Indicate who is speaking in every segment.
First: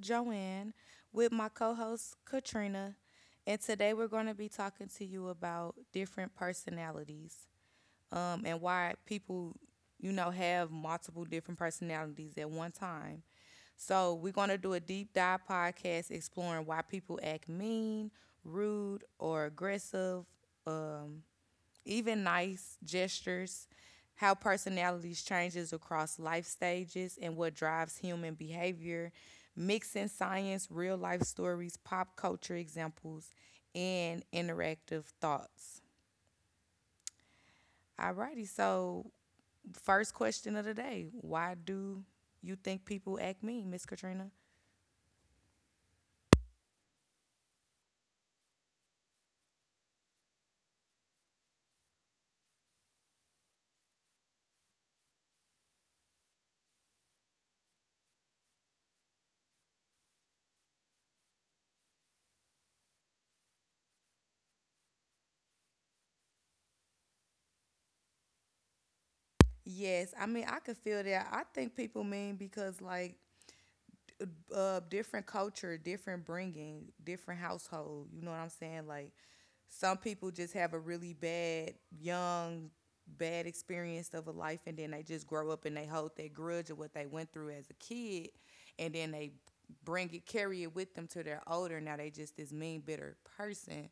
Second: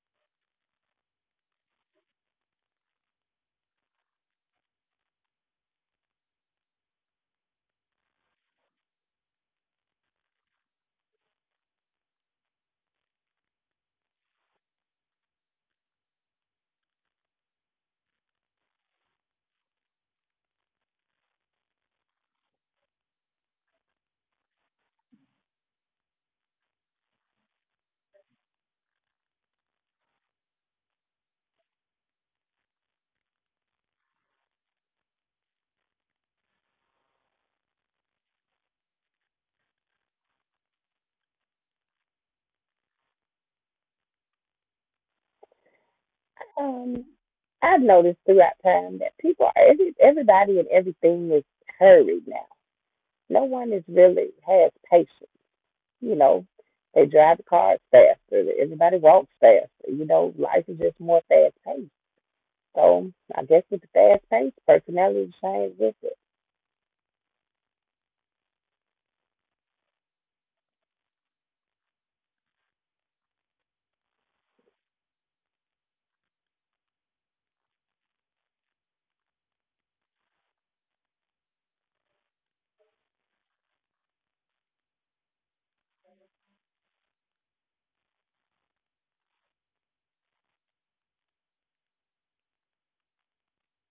Speaker 1: Joanne, with my co host, Katrina. And today we're going to be talking to you about different personalities, and why people, you know, have multiple different personalities at one time. So we're going to do a deep dive podcast exploring why people act mean, rude, or aggressive, um, even nice gestures, how personalities changes across life stages and what drives human behavior, mixing science, real life stories, pop culture examples, and interactive thoughts. Alrighty, so first question of the day. Why do you think people act mean, Miss Katrina?
Speaker 2: Um, I've noticed throughout time that people are everybody and everything is hurried now. No one is really has patience. You know, they drive the cars faster. Everybody walks faster. You know, life is just more fast paced. So I guess with the fast pace, personality change with it.
Speaker 1: Yes, I mean I could feel that. I think people mean because like different culture, different bringing, different household. You know what I'm saying? Like some people just have a really bad young bad experience of a life, and then they just grow up and they hold that grudge of what they went through as a kid, and then they bring it carry it with them to their older, now they just this mean bitter person.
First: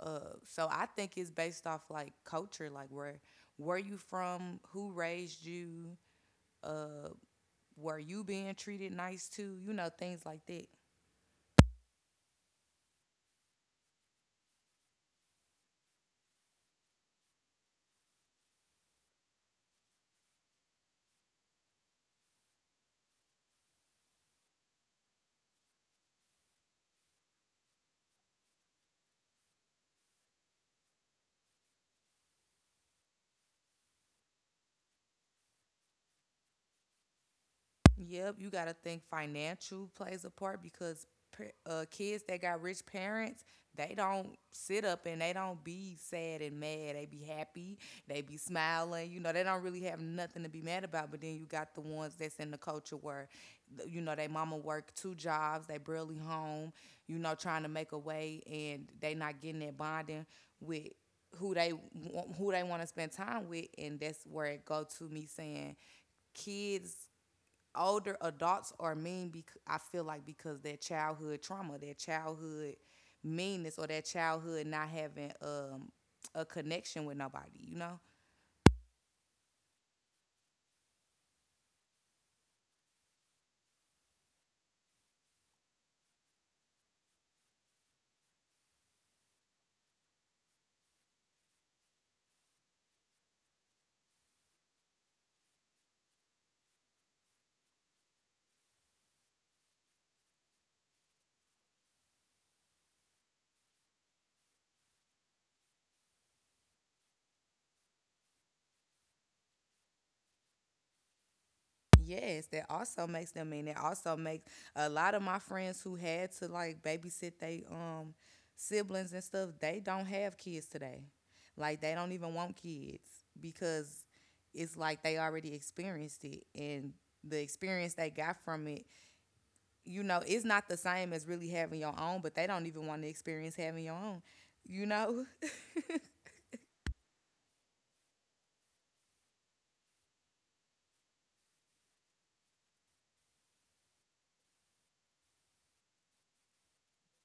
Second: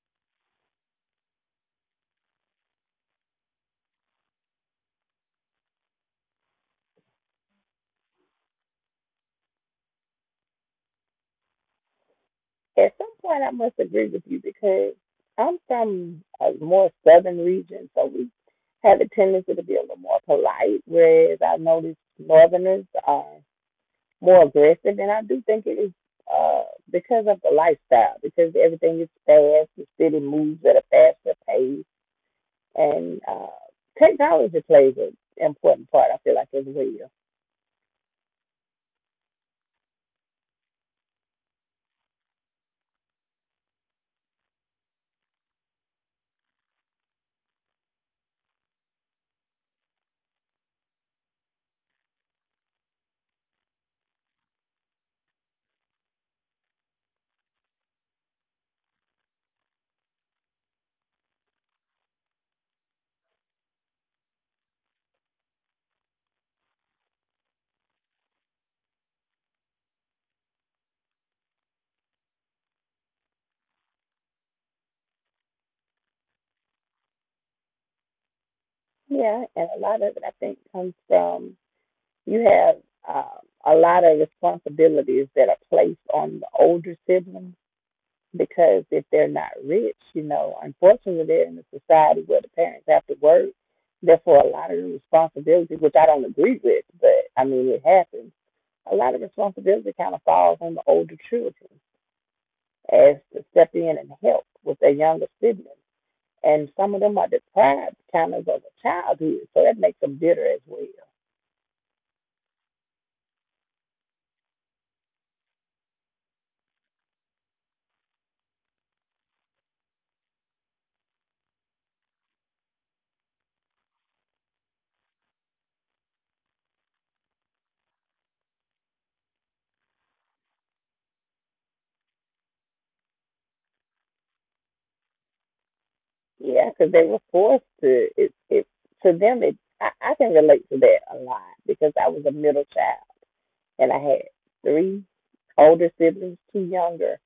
Speaker 1: So I think it's based off like culture, like where you from, who raised you, were you being treated nice too, you know, things like that.
Speaker 2: At some point, I must agree with you because I'm from a more southern region, so we have a tendency to be a little more polite. Whereas I notice northerners are more aggressive. And I do think it is uh, because of the lifestyle, because everything is fast, the city moves at a faster pace, and technology plays an important part, I feel like, as well.
Speaker 1: Yep, you got to think financial plays a part because kids that got rich parents, they don't sit up and they don't be sad and mad. They be happy, they be smiling. You know, they don't really have nothing to be mad about. But then you got the ones that's in the culture where, you know, they mama work 2 jobs, they barely home, you know, trying to make a way, and they not getting that bonding with who they want to spend time with, and that's where it go to me saying kids older adults are mean because I feel like because their childhood trauma, their childhood meanness, or their childhood not having a connection with nobody, you know.
Speaker 2: Yeah, and a lot of it, I think, comes from you have uh, a lot of responsibilities that are placed on the older siblings because if they're not rich, you know, unfortunately they're in a society where the parents have to work. Therefore, a lot of the responsibility, which I don't agree with, but I mean it happens. A lot of responsibility kind of falls on the older children as to step in and help with their younger siblings, and some of them are deprived kind of a childhood, so that makes them bitter as well.
Speaker 1: Yes, that also makes them mean. That also makes a lot of my friends who had to like babysit they siblings and stuff. They don't have kids today. Like they don't even want kids because it's like they already experienced it and the experience they got from it, you know, it's not the same as really having your own, but they don't even want to experience having your own, you know?
Speaker 2: Yeah, because they were forced to. It to them, I can relate to that a lot because I was a middle child and I had three older siblings, two younger,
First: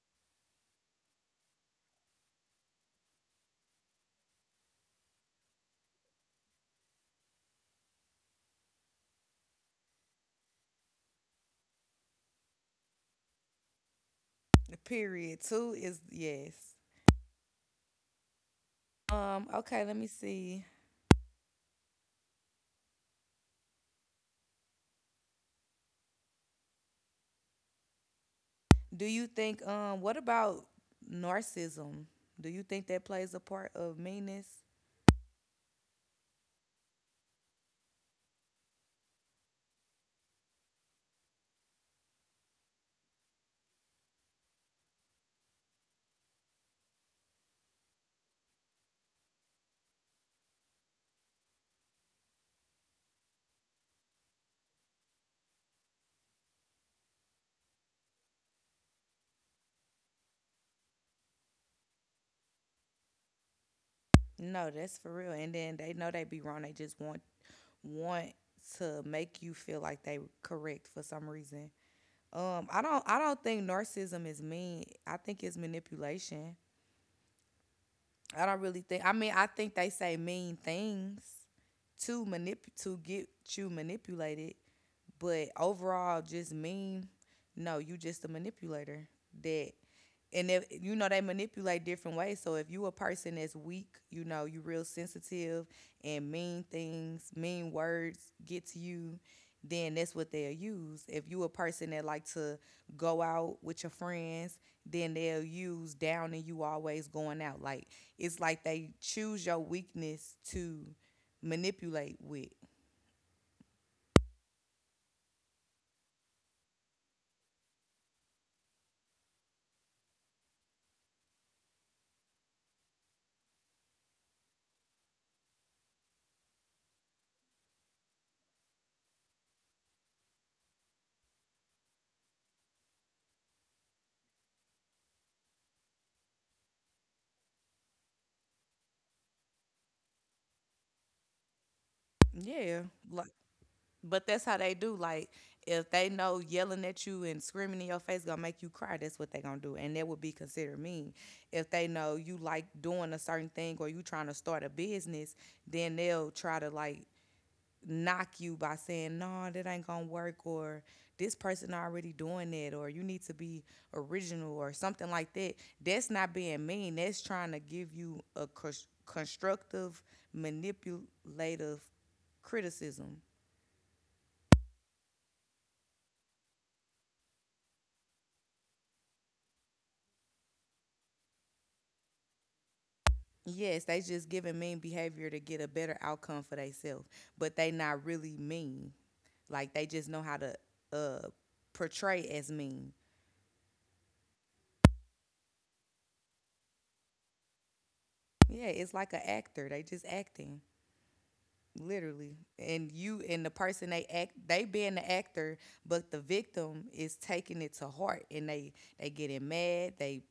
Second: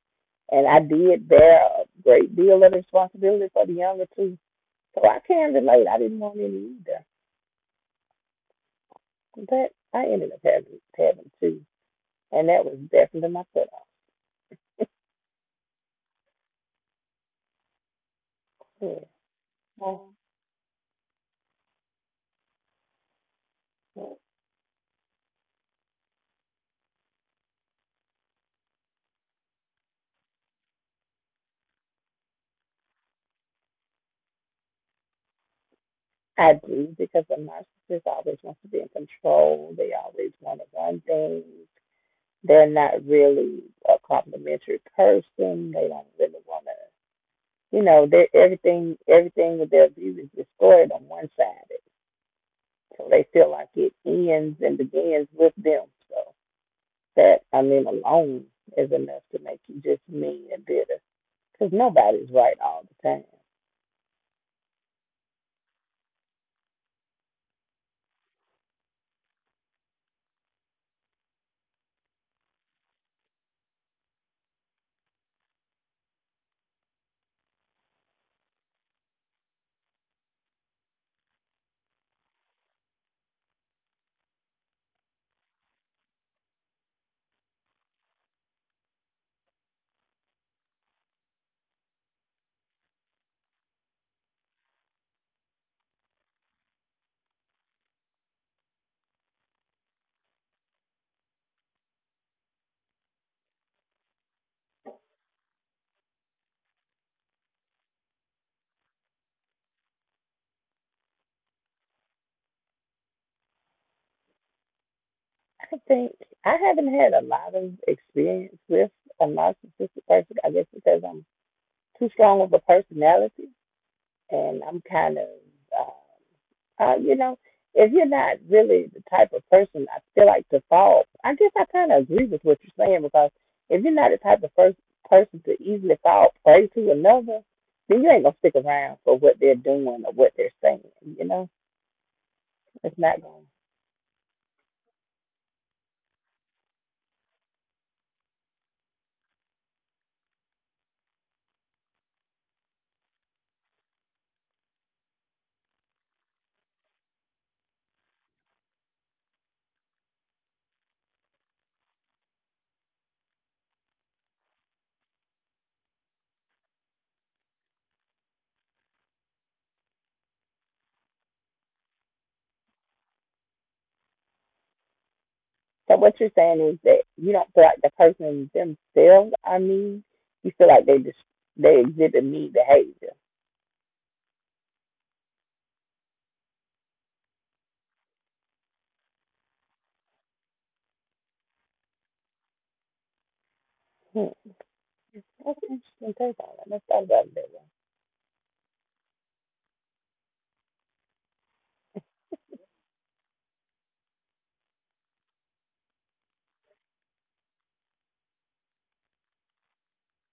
Speaker 2: and I did bear a great deal of responsibility for the younger two. So I can relate. I didn't want any either, but I ended up having two, and that was definitely my put off.
Speaker 1: Period. Two is yes.
Speaker 2: Yeah.
Speaker 1: Okay, let me see.
Speaker 2: Mm-hmm.
Speaker 1: Do you think what about narcissism? Do you think that plays a part of meanness?
Speaker 2: I do because the narcissist always wants to be in control. They always want to run things. They're not really a complimentary person. They don't really want to. You know, everything with their view is destroyed on one side, so they feel like it ends and begins with them. So that I mean alone is enough to make you just mean and bitter. Because nobody's right all the time.
Speaker 1: No, that's for real. And then they know they be wrong. They just want to make you feel like they correct for some reason. I don't think narcissism is mean. I think it's manipulation. I don't really think. I mean, I think they say mean things to get you manipulated, but overall, just mean. No, you just a manipulator that, and if you know they manipulate different ways, so if you a person that's weak, you know, you real sensitive, and mean things, mean words get to you, then that's what they'll use. If you a person that like to go out with your friends, then they'll use downing you always going out, like it's like they choose your weakness to manipulate with.
Speaker 2: I think I haven't had a lot of experience with a narcissistic person. I guess because I'm too strong of a personality and I'm kind of uh, you know, if you're not really the type of person I feel like to fall, I guess I kind of agree with what you're saying because if you're not the type of first person to easily fall prey to another, then you ain't gonna stick around for what they're doing or what they're saying. You know,
Speaker 1: Yeah,
Speaker 2: it's not
Speaker 1: like,
Speaker 2: going to.
Speaker 1: but that's how they do. Like if they know yelling at you and screaming in your face gonna make you cry, that's what they gonna do, and that would be considered mean. If they know you like doing a certain thing or you trying to start a business, then they'll try to like knock you by saying, "No, that ain't gonna work," or "This person already doing it," or "You need to be original," or something like that. That's not being mean. That's trying to give you a constructive, manipulative criticism.
Speaker 2: So what you're saying is that you don't feel like the person themselves are mean. You feel like they just they exhibit mean behavior.
Speaker 1: Yes, they just giving mean behavior to get a better outcome for themselves, but they not really mean. Like they just know how to uh portray as mean.
Speaker 2: Hmm. That's an interesting take on it. Let's talk about it that way.
Speaker 1: Yeah, it's like an actor. They just acting literally, and you and the person they act, they being the actor, but the victim is taking it to heart, and they getting mad, they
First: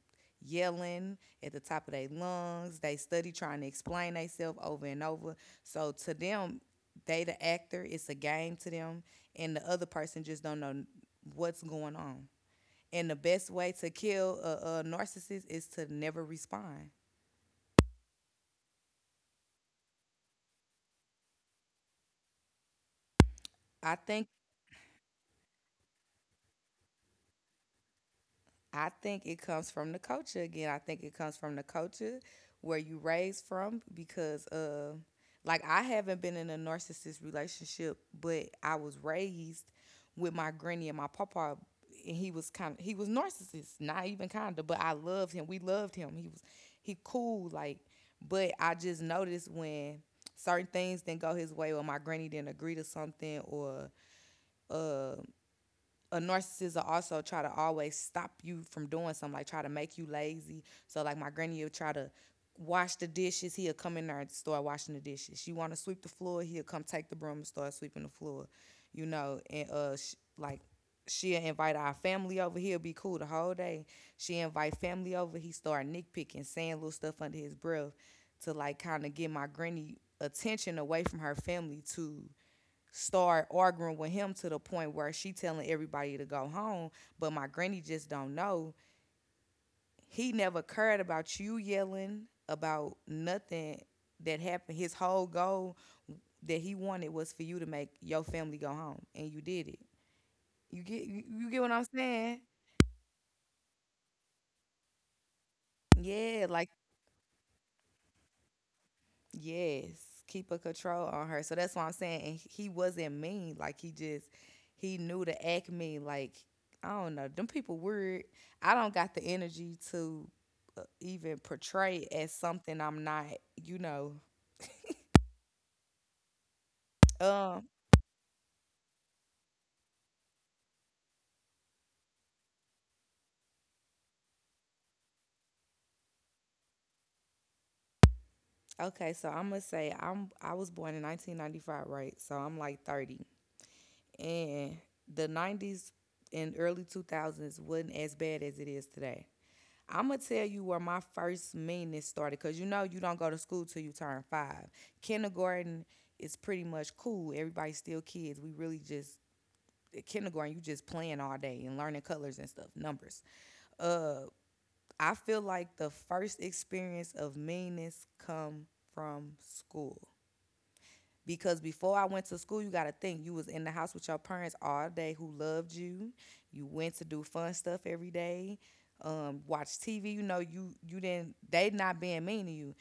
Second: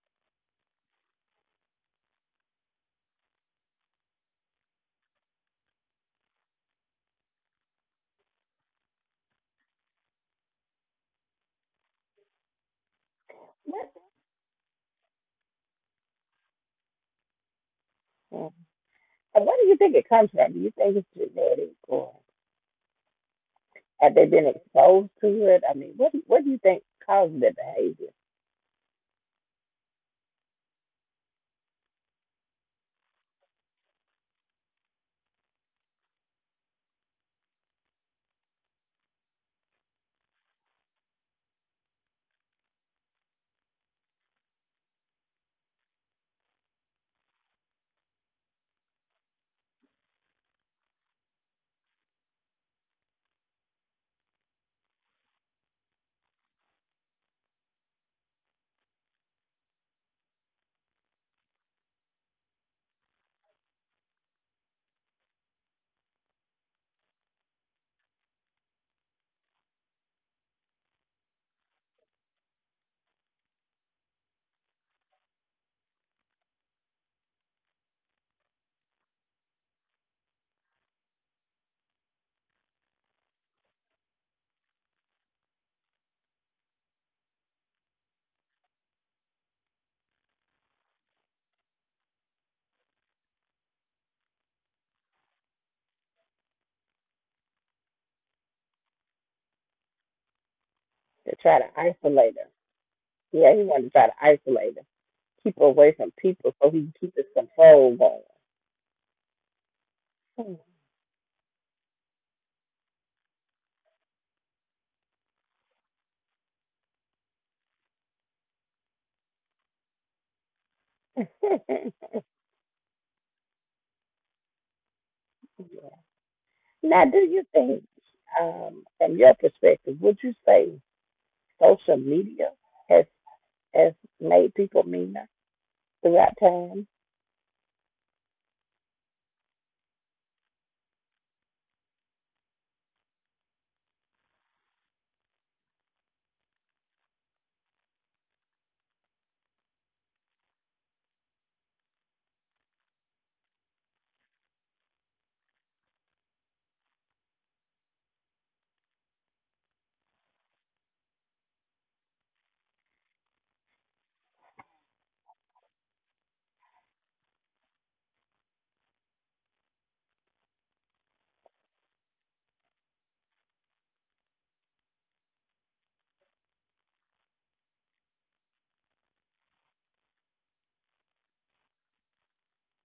Speaker 1: yelling at the top of their lungs, they study trying to explain themselves over and over. So to them, they the actor, it's a game to them, and the other person just don't know what's going on. And the best way to kill a narcissist is to never respond.
Speaker 2: Hmm. So where do you think it comes from? Do you think it's genetic or
Speaker 1: i
Speaker 2: have they
Speaker 1: think
Speaker 2: been exposed to it? I mean, what do you think caused their behavior?
Speaker 1: I think it comes from the culture again. I think it comes from the culture where you raised from because like I haven't been in a narcissist relationship, but I was raised with my granny and my papa, and he was narcissist, not even kind of, but I loved him. We loved him. He was he cool like, but I just noticed when certain things didn't go his way or my granny didn't agree to something or uh a narcissist will also try to always stop you from doing something, like try to make you lazy. So like my granny will try to wash the dishes, he'll come in there and start washing the dishes. She want to sweep the floor, he'll come take the broom and start sweeping the floor. You know, and like she'll invite our family over. He'll be cool the whole day. She invite family over. He start nitpicking, saying little stuff under his breath to like kind of get my granny attention away from her family to start arguing with him to the point where she telling everybody to go home, but my granny just don't know. He never cared about you yelling about nothing that happened. His whole goal that he wanted was for you to make your family go home, and you did it. You
Speaker 2: To
Speaker 1: get
Speaker 2: try
Speaker 1: you,
Speaker 2: to
Speaker 1: you get what I'm
Speaker 2: isolate her.
Speaker 1: saying?
Speaker 2: Yeah, he wanted to try to isolate her, keep her away from people so he
Speaker 1: Yeah,
Speaker 2: can
Speaker 1: like,
Speaker 2: keep his control going.
Speaker 1: yes,
Speaker 2: Hmm.
Speaker 1: keep a control on her. So that's what I'm saying. And he wasn't mean. Like he just he knew to act mean. Like I don't know. Them people weird. I don't got the energy to even portray as something I'm not. You know.
Speaker 2: Now, do you think,
Speaker 1: Um.
Speaker 2: from your perspective, would you say social media has has made people meaner throughout time?
Speaker 1: Okay. So I'm gonna say I was born in 1995, right? So I'm like 30, and the 90s and early 2000s wasn't as bad as it is today. I'm gonna tell you where my first meanness started, cause you know you don't go to school till you turn five. Kindergarten is pretty much cool. Everybody's still kids. We really just at kindergarten you just playing all day and learning colors and stuff, numbers. Uh, I feel like the first experience of meanness come from school, because before I went to school, you got to think you was in the house with your parents all day who loved you. You went to do fun stuff every day, watch TV. You know, you didn't they not being mean to you.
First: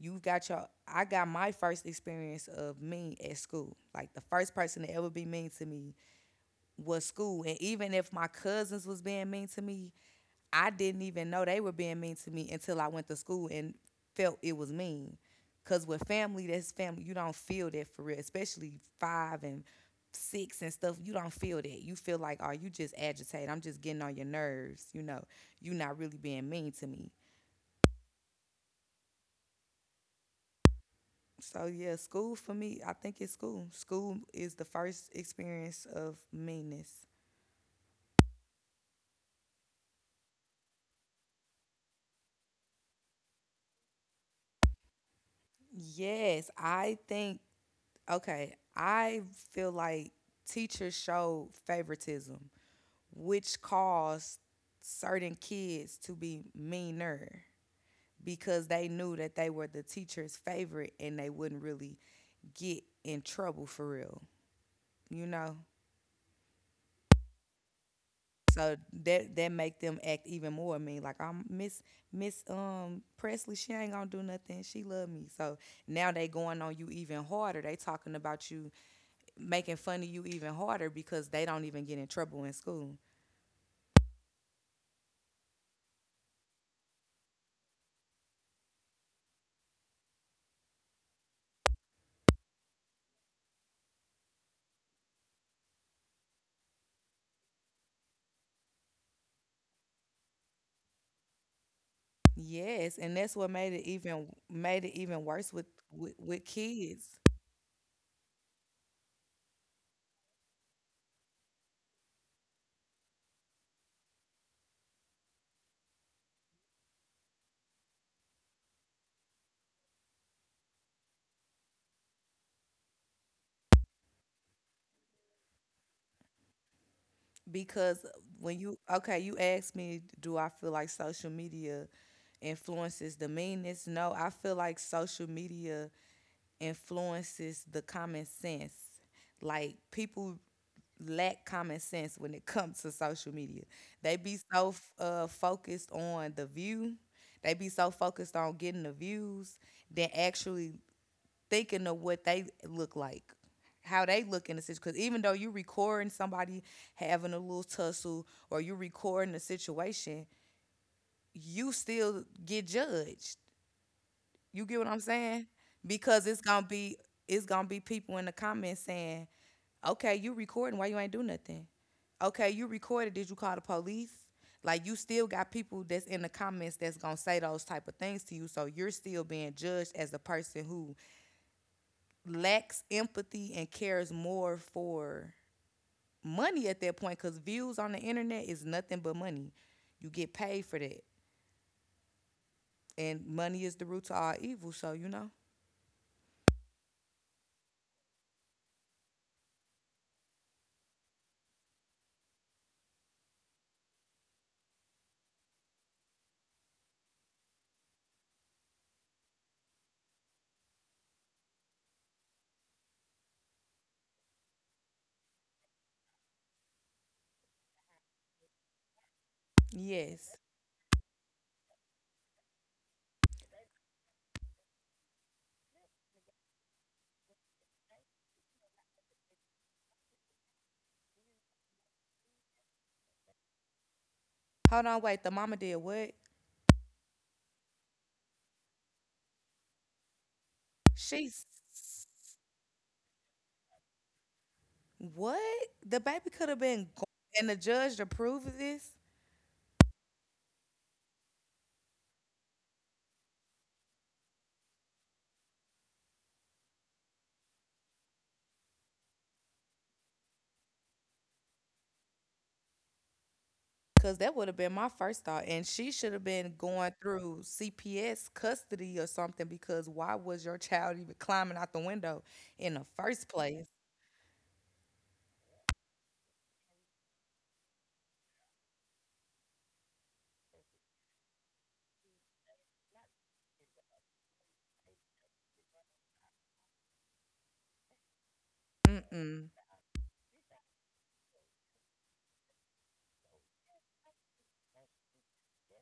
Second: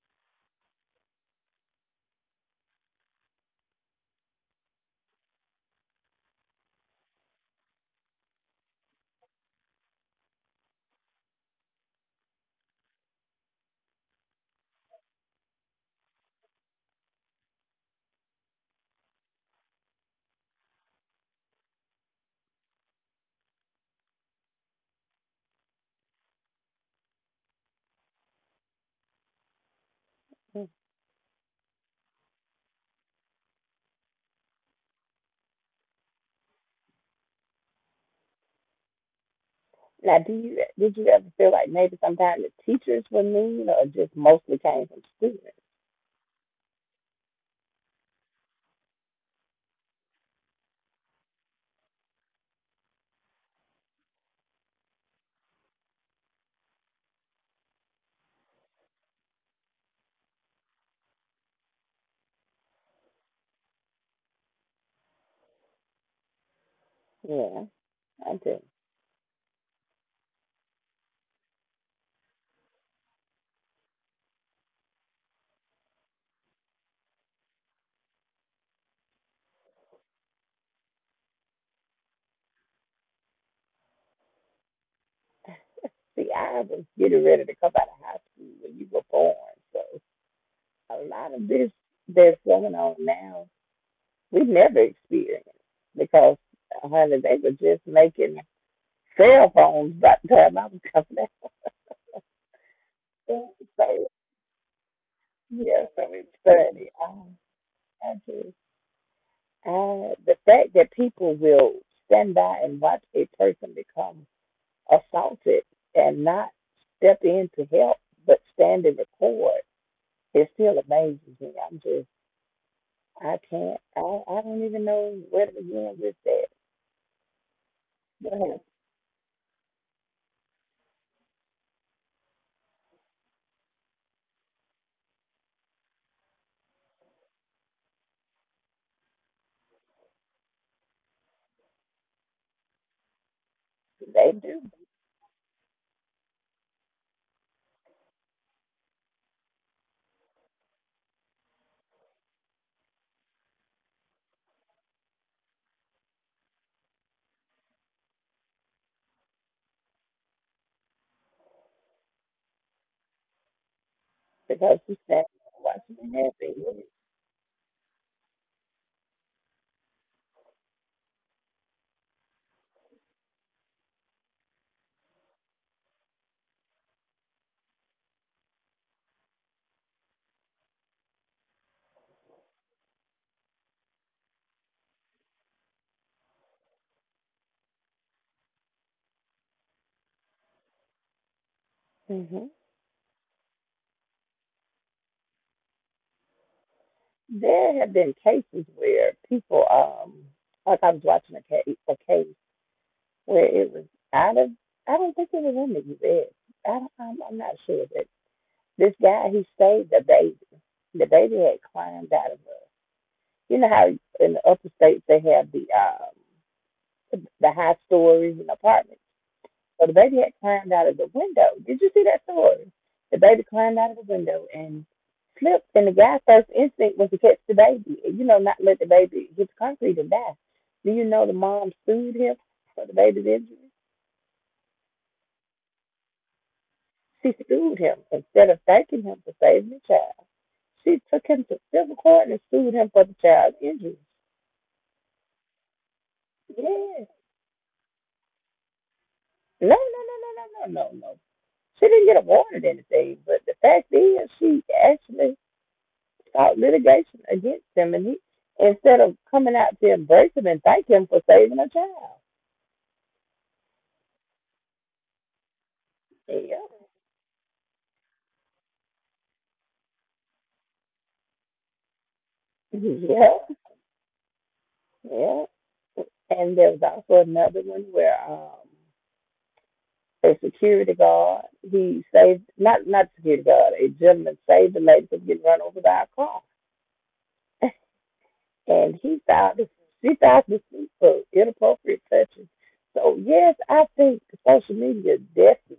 Speaker 1: You got your I got my first experience of mean at school. Like the first person to ever be mean to me was school, and even if my cousins was being mean to me, I didn't even know they were being mean to me until I went to school and felt it was mean. Cause with family, that's family. You don't feel that for real, especially five and six and stuff. You don't feel that. You feel like, oh, you just agitate. I'm just getting on your nerves. You know, you are not really being mean to me.
Speaker 2: Hmm.
Speaker 1: So yeah, school for me, I think it's school. School is the first experience of meanness.
Speaker 2: Now, do you did you ever feel like maybe sometimes the teachers were mean, or just mostly came from students?
Speaker 1: Yes, I think, Okay, I feel like teachers showed favoritism, which caused certain kids to be meaner because they knew that they were the teacher's favorite and they wouldn't really get in trouble for real, you know?
Speaker 2: Yeah, I do.
Speaker 1: So that that make them act even more mean. Like I'm Miss Presley, she ain't gonna do nothing. She love me. So now they going on you even harder. They talking about you making fun of you even harder because they don't even get in trouble in school.
Speaker 2: See, I was getting ready to come out of high school when you were born. So a lot of this that's going on now, we never experienced because, honey, they were just making cell phones by the time I was coming out.
Speaker 1: Yes, and that's what made it
Speaker 2: So,
Speaker 1: even made it even worse with
Speaker 2: yeah, so it's
Speaker 1: with
Speaker 2: funny.
Speaker 1: kids.
Speaker 2: I just, the fact that people will stand by and watch a person become assaulted and not step in to help, but stand and record, it still amazes me. I'm just I can't. I don't even know where to begin with that.
Speaker 1: Because when
Speaker 2: But
Speaker 1: you okay, you asked me, do I feel like social media influences the meanness? No, I feel like social media influences the common sense. Like people lack common sense when it comes to social media. They
Speaker 2: they
Speaker 1: be
Speaker 2: do
Speaker 1: so focused on the view. They be so focused on getting the views than actually thinking of what they look like, how they look in the situation. Because even though you're recording somebody having a little tussle or you're recording the situation, you still get judged. You get
Speaker 2: because
Speaker 1: what
Speaker 2: she
Speaker 1: I'm
Speaker 2: said
Speaker 1: saying?
Speaker 2: Washington
Speaker 1: Because
Speaker 2: has
Speaker 1: it's gonna
Speaker 2: been.
Speaker 1: be it's gonna be people in the comments saying, "Okay, you recording? Why you ain't do nothing? Okay, you recorded. Did you call the police?" Like you still got people that's in the comments that's gonna say those type of things to you, so you're still being judged as a person who lacks empathy and cares more for money at that point because views on the internet is nothing but money. You get paid for that.
Speaker 2: Hmm.
Speaker 1: And money is the root to all evil, so.
Speaker 2: There have been cases where people, like I was watching a case where it was out of. I don't think it was in the U. S. I'm not sure, but this guy he saved the baby. The baby had climbed out of a. You know how in the upper states they have the high stories and apartments. So the baby had
Speaker 1: Yes.
Speaker 2: climbed out of the window. Did you see that story? The baby climbed out of the window and slipped, and the guy's first instinct was to catch the baby, and, you know, not let the baby hit the concrete and die. Do you know the mom sued him for the baby's injury?
Speaker 1: Hold on, wait. The mama did what?
Speaker 2: She sued him instead of thanking him for saving the child. She
Speaker 1: She
Speaker 2: took him to civil
Speaker 1: s-
Speaker 2: court and sued him for the child's injury.
Speaker 1: what? The baby could have been gone,
Speaker 2: Yes.
Speaker 1: and the judge approved of this?
Speaker 2: No, no, no, no, no, no, no, no. She didn't get awarded anything, but the fact is, she actually start litigation against him, and he instead of coming out to embrace him and thank him for saving a child.
Speaker 1: Because that would have been my first thought. And she should have been
Speaker 2: Yeah,
Speaker 1: going through CPS custody or something. Because why was your child even climbing out the window in the first
Speaker 2: yeah,
Speaker 1: place?
Speaker 2: yeah. And there was also another one where a security guard he saved not not security guard a gentleman saved a lady from getting run over by a car, and he
Speaker 1: Mm-mm.
Speaker 2: filed this she filed this suit for inappropriate touching. So yes, I think social media definitely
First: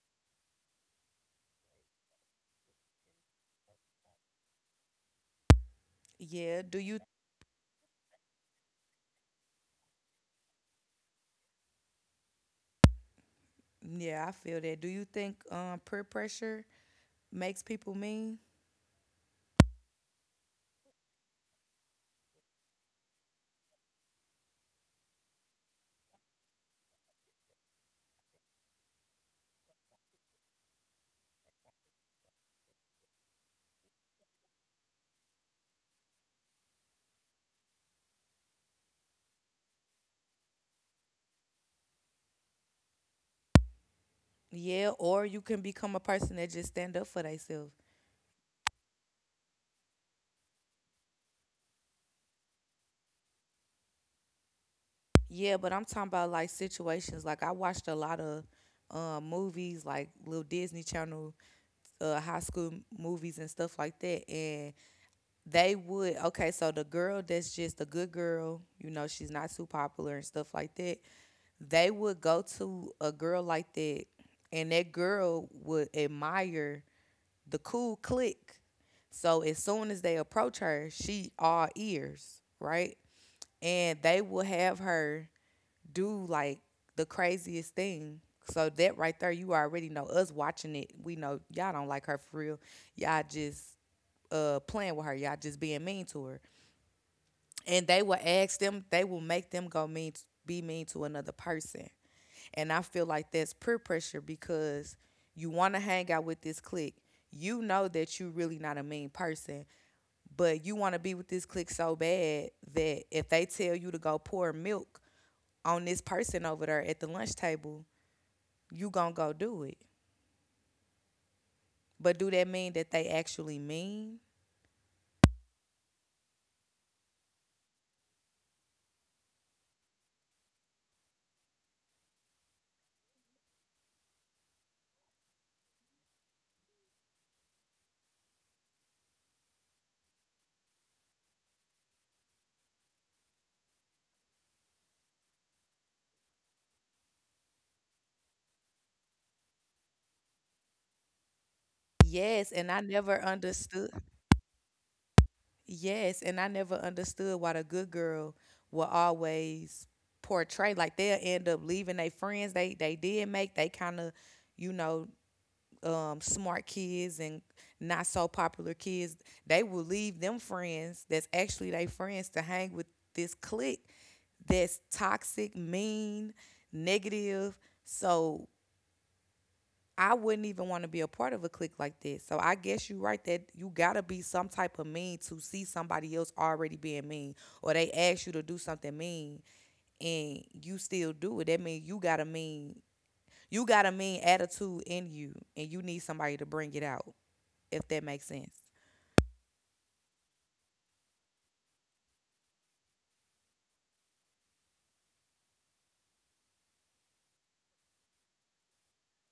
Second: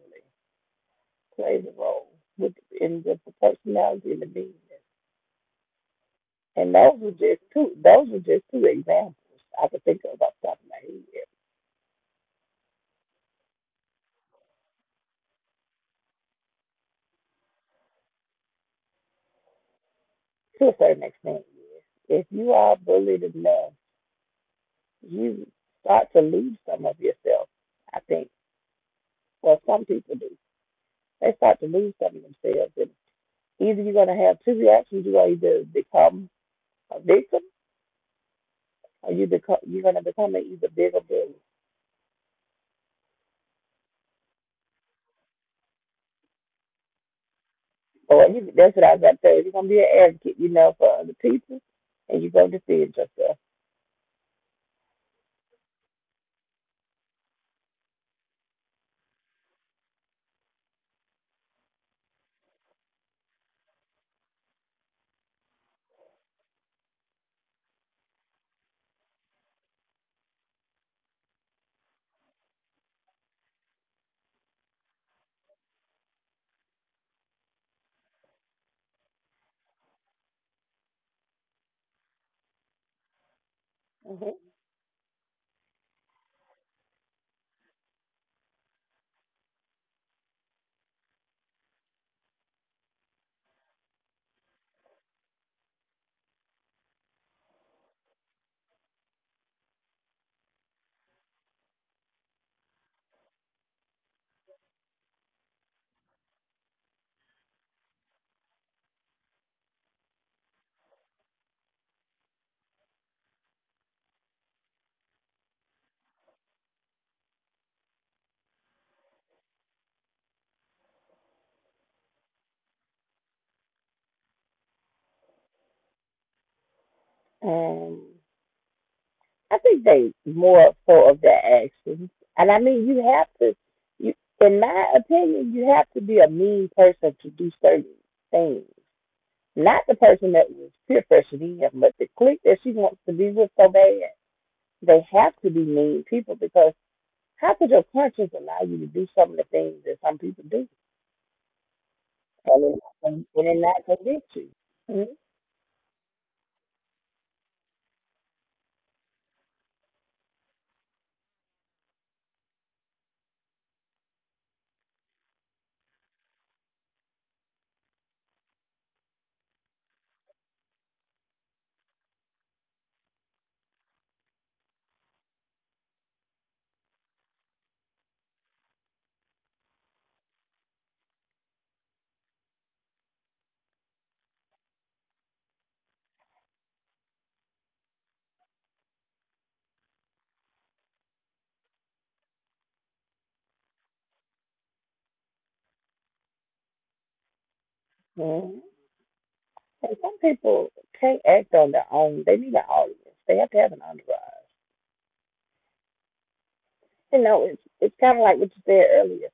Speaker 2: plays a role with in with the personality and the media.
Speaker 1: Yeah.
Speaker 2: And
Speaker 1: Do you?
Speaker 2: those were just two. Those were just two examples I could think of off the top of my head.
Speaker 1: Yeah, I feel that. Do you think peer pressure makes people mean?
Speaker 2: To a certain extent, if you are bullied enough, you start to lose some of yourself. I think. Well, some people do. They start to lose some of themselves. And either you're going to have two reactions. You are either become a victim, or you're going to become an either bigger bully.
Speaker 1: Yeah. Or you can become a person that just stand up for themselves.
Speaker 2: Or you, that's what I was about to say. You're going to be an advocate, you know, for other people, and you're going to defend yourself.
Speaker 1: Yeah, but I'm talking about like situations. Like I watched a lot of movies, like little Disney Channel, high school movies and stuff like that. And they would. Okay, so the girl that's just a good girl, you know, she's not too popular and stuff like that. They would go to a girl like that, and that girl would admire the cool clique. So as soon as they approach her, she all ears, right? And they
Speaker 2: Mm-hmm.
Speaker 1: will have her do like the craziest thing. So that right there, you already know us watching it. We know y'all don't like her for real. Y'all just playing with her. Y'all just being mean to her, and they will make them go mean, be mean to another person. And I feel like that's peer pressure because you want to hang out with this clique. You know that you really not a mean person, but you want to be with this clique so bad that if they tell you to go pour milk on this person over there at the lunch table, you gonna go do it. But do that mean that they actually mean?
Speaker 2: Um, I think they more full of their actions. And I mean, you have to, you, in my opinion, you have to be a mean person to do certain things. Not the person that was peer pressured him, but the clique that she wants to be with so bad. They have to be mean people because how could your conscience allow you to do some of the things that some people do
Speaker 1: yes
Speaker 2: and
Speaker 1: and
Speaker 2: it
Speaker 1: i
Speaker 2: and
Speaker 1: never
Speaker 2: it not
Speaker 1: understood
Speaker 2: convict you?
Speaker 1: Yes, and I never understood why the good girl will always portray like they'll end up leaving their friends. They did make They kind of, you know, smart kids and not so popular kids, they will leave them friends that's actually their friends to hang with this clique that's toxic, mean, negative. So I wouldn't even want to be a part of a clique like this. So I guess you're right that you gotta be some type of mean to see somebody else already being mean, or they ask you to do something mean and you still do it. That means you got a mean attitude in you, and you need somebody to bring it out. If that makes sense.
Speaker 2: Mm-hmm. And some people can't act on their own. They need an audience. They have to have an entourage. You know, it's kind of like what you said earlier.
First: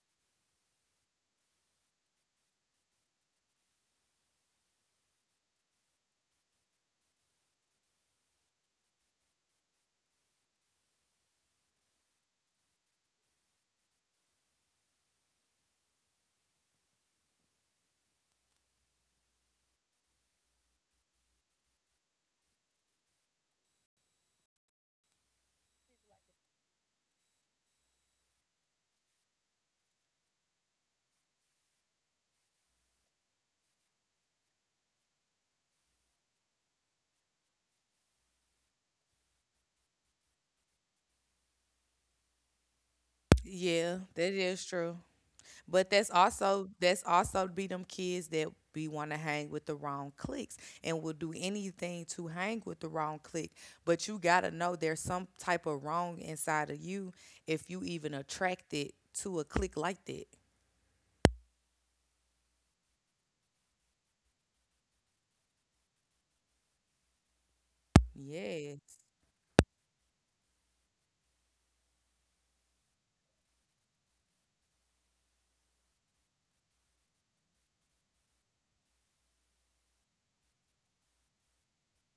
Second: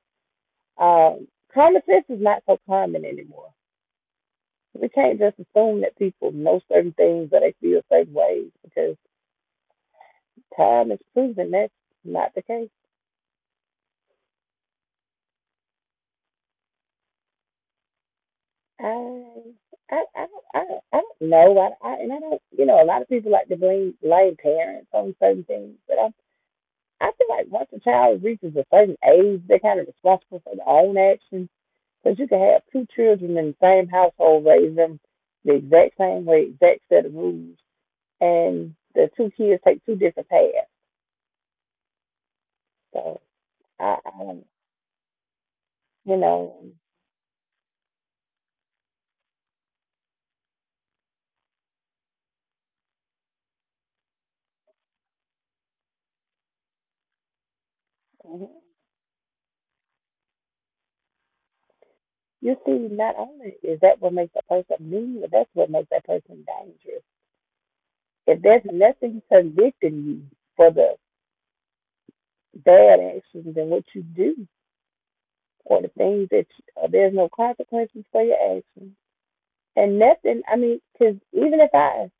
Speaker 2: Um, common sense is not so common anymore. We can't just assume that people know certain things or they feel certain ways because time has proven that's not the case. I I I don't I, don't- I don't know. I don't you know a lot of people like to blame parents on certain things, but I feel like once a child reaches a certain age, they're kind of responsible for their own actions. Because you can have two children in the same household, raise them the exact same way, exact set of rules, and the two kids take two different paths. So
Speaker 1: Yeah, that
Speaker 2: I
Speaker 1: is true. But
Speaker 2: you know,
Speaker 1: that's also be them kids that be want to hang with the wrong cliques and will do anything to hang with the wrong clique. But you gotta know there's some type of wrong inside of you if you even
Speaker 2: mhm.
Speaker 1: attracted to a clique like that.
Speaker 2: You see, not only is that what makes a person mean, but that's what makes that person dangerous. If there's
Speaker 1: Yes.
Speaker 2: nothing convicting you for the bad actions and what you do, or the things that you, there's no consequences for your actions, and nothing, I mean, because even if I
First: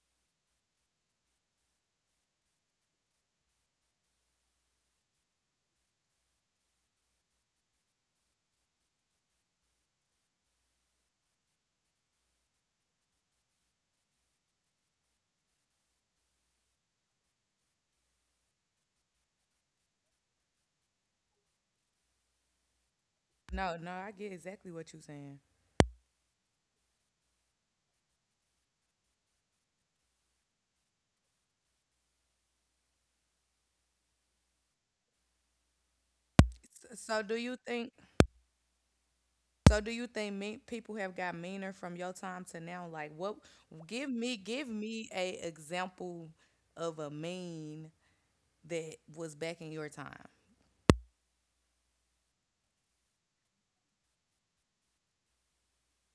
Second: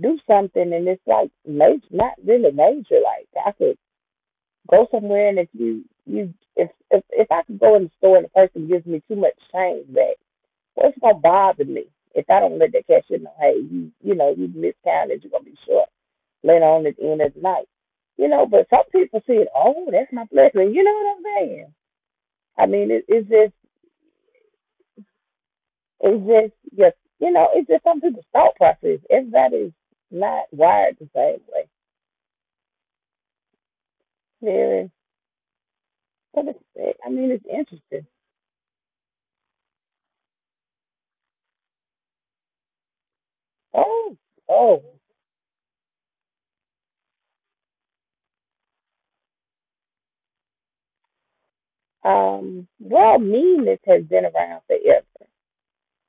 Speaker 2: do something and it's like major, not really major. Like I could go somewhere and if you you if I could go in the store and the person gives me too much change back, well, it's gonna bother me if I don't let that cashier know, hey, you know you miscounted, you're gonna be short later on at the end of the night. You know, but some people see it. Oh, that's my blessing. You know what I'm saying? I mean,
Speaker 1: No, no, I get exactly what you're saying.
Speaker 2: it's just you know, it's just some people's thought process. Everybody's not wired the same way. Very but
Speaker 1: S-
Speaker 2: it's, I
Speaker 1: So do
Speaker 2: mean, it's
Speaker 1: you think
Speaker 2: interesting.
Speaker 1: so do you think mean people have got meaner from your time to now? Like what,
Speaker 2: Oh,
Speaker 1: give
Speaker 2: oh.
Speaker 1: me a example of a mean that was back in your time.
Speaker 2: Well, meanness has been around forever.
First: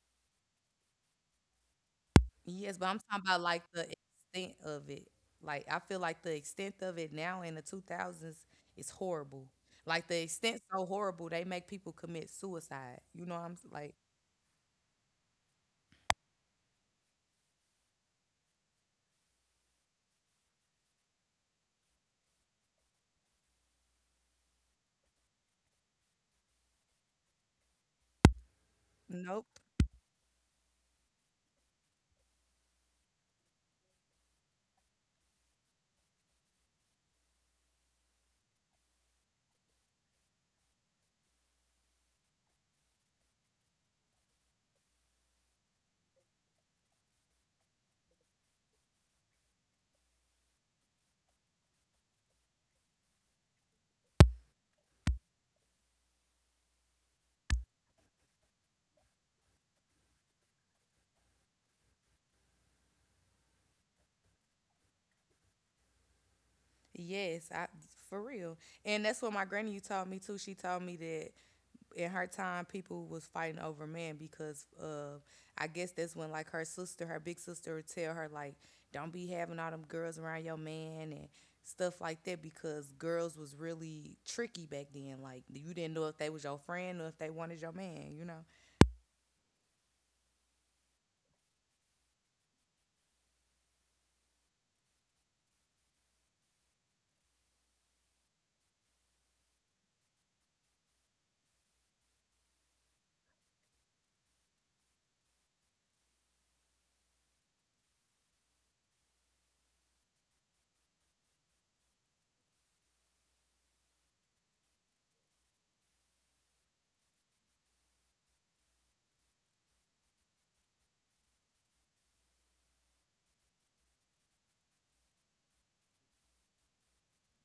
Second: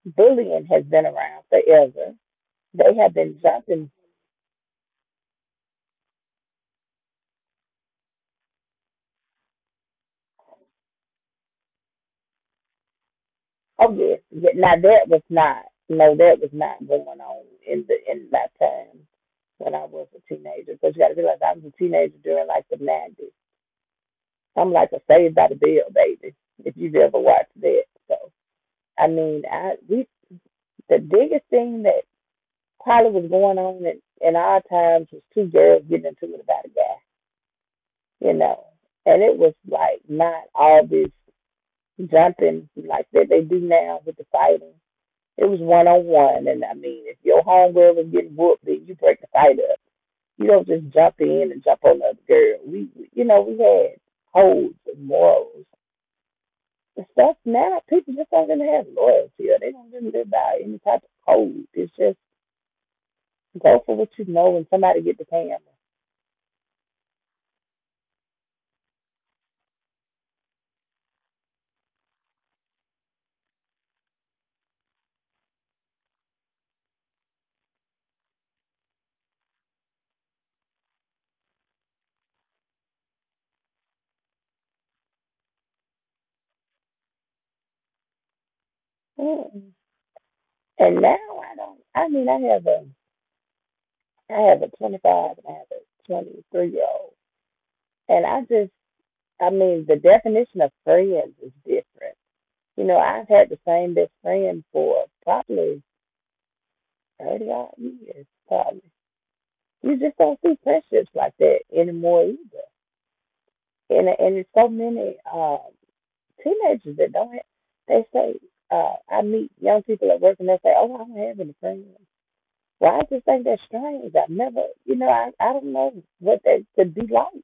Speaker 2: Bullying has been around forever.
Speaker 1: Yes, but
Speaker 2: They
Speaker 1: I'm
Speaker 2: have
Speaker 1: talking
Speaker 2: been
Speaker 1: about like the
Speaker 2: jumping.
Speaker 1: extent of it. Like I feel like the extent of it now in the 2000s is horrible. Like the extent so horrible they make people commit suicide. You know what I'm s-
Speaker 2: Oh
Speaker 1: like?
Speaker 2: yes, yeah, now that was not. no, that was not going on in the in my time when I was a teenager. Because you got to realize I was a teenager during like the 90s. I'm like a Saved by the Bell baby. If you've ever watched that, so I mean,
Speaker 1: Nope.
Speaker 2: I we the biggest thing that probably was going on in our times was two girls getting into it about a guy, you know. And it was like not all this jumping like that they do now with the fighting. It was one on one, and I mean if your homegirl was getting whooped then you break the fight up. You don't just jump in and jump on the other girl. We, you know, we had codes and morals. The stuff now, people just don't really have loyalty, or they don't really live by any type of code. It's just go for what you know and somebody get the camera.
Speaker 1: Yes, I for real. And that's what my granny you told me too. She told me that in her time people was fighting over men because of, I guess that's when like her sister, her big sister would tell her like, "Don't be having all them girls around your man and stuff like that," because girls was really tricky back then. Like you didn't know if they was your friend or if they wanted your man, you know?
Speaker 2: Mm. And now I don't. I mean, I have a 25 and I have a 23-year-old, and I just, I mean, the definition of friends is different. You know, I've had the same best friend for probably 30 odd years. Probably you just don't see friendships like that anymore either. And there's so many teenagers that don't. Have, they say, I meet young people at work and they say, "Oh, I don't have any friends." Well, I just think that's strange. I've never, you know, I don't know what that could be like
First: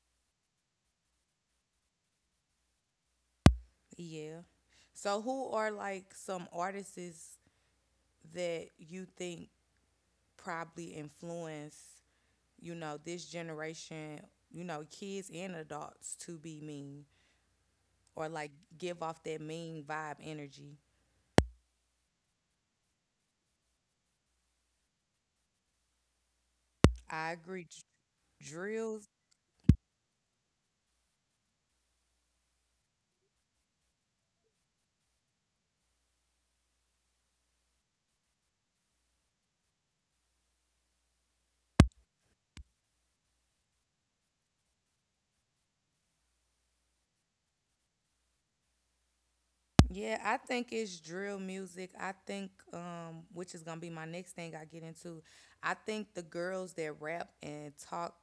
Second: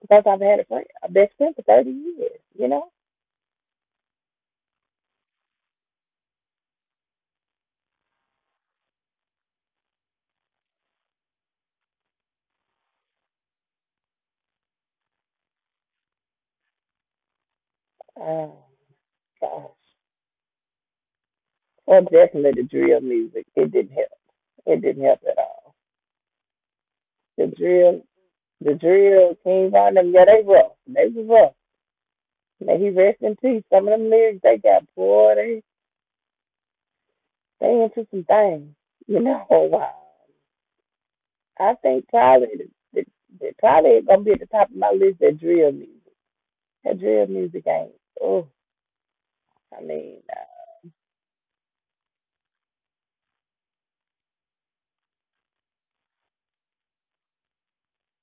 Speaker 2: because I've had a friend, a best friend for 30 years, you know?
Speaker 1: Yeah. So who are like some artists that you think probably influence, you know, this generation, you know, kids and adults to be mean or like
Speaker 2: Oh,
Speaker 1: give off that
Speaker 2: gosh.
Speaker 1: mean vibe energy.
Speaker 2: Well, definitely the drill music. It didn't help. It didn't help at all.
Speaker 1: I
Speaker 2: The
Speaker 1: agree. Dr-
Speaker 2: drill,
Speaker 1: Drills.
Speaker 2: King Von them, yeah, they rough. They was rough. May he rest in peace. Some of them lyrics they got, boy, they into some things, you know? Wow. I think probably, the, probably it's going to be at the top of my list, that drill music. That drill music ain't. Oh, I
Speaker 1: Yeah,
Speaker 2: mean,
Speaker 1: I think it's drill music. I think, which is gonna be my next thing I get into. I think the girls that rap and talk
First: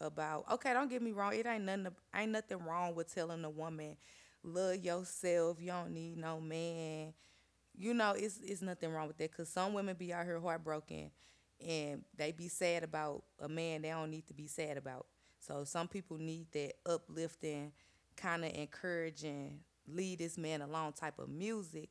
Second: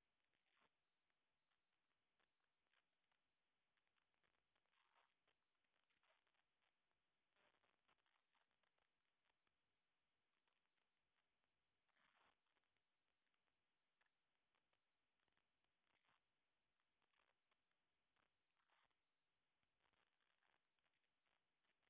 Speaker 1: about, okay, don't get me wrong, it ain't nothing wrong with telling a woman, love yourself, you don't need no man, you know, it's nothing wrong with that because some women be out here heartbroken and they be sad about a man they don't need to be sad about. So some people need that uplifting, kind of encouraging, lead this man along type of music.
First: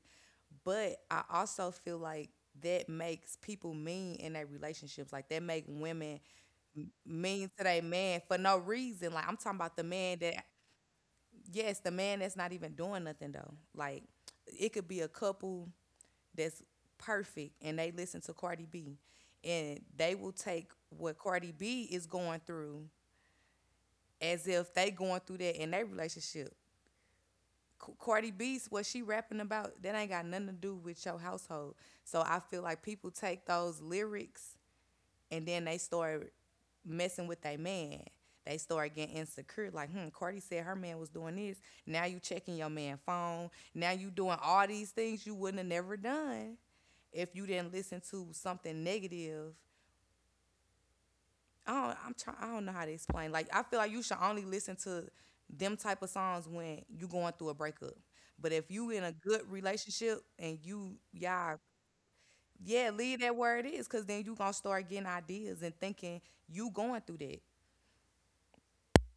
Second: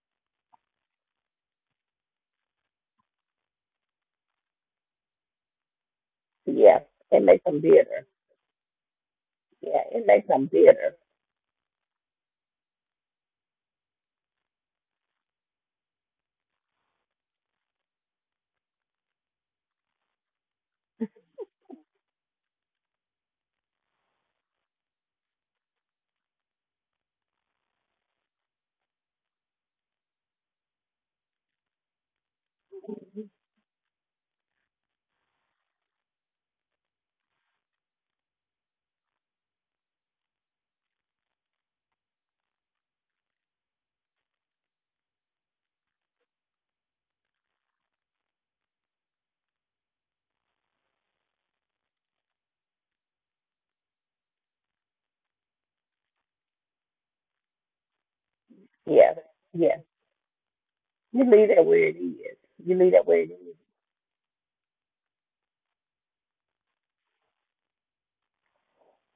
Speaker 1: But I also feel like that makes people mean in their relationships. Like that make women
Speaker 2: yeah, it makes
Speaker 1: mean
Speaker 2: them
Speaker 1: to their
Speaker 2: bitter.
Speaker 1: man for no reason. Like I'm talking about the
Speaker 2: Yeah, it
Speaker 1: man
Speaker 2: makes
Speaker 1: that,
Speaker 2: them bitter.
Speaker 1: yes, the man that's not even doing nothing though. Like it could be a couple that's perfect and they listen to Cardi B, and they will take what Cardi B is going through as if they going through that in their relationship. C- Cardi B's what she rapping about that ain't got nothing to do with your household. So I feel like people take those lyrics and then they start messing with their man. They start getting insecure, like, hmm, Cardi said her man was doing this. Now you checking your man phone. Now you doing all these things you wouldn't have never done if you didn't listen to something negative. I don't know how to explain. Like I feel like you should only listen to them type of songs when you going through a breakup. But if you in a
Speaker 2: Yeah,
Speaker 1: good
Speaker 2: yeah.
Speaker 1: relationship and you
Speaker 2: You leave
Speaker 1: y'all,
Speaker 2: that where it is. You
Speaker 1: yeah,
Speaker 2: leave that
Speaker 1: leave
Speaker 2: where it
Speaker 1: that where
Speaker 2: is.
Speaker 1: it is, cause then you gonna start getting ideas and thinking you going through that.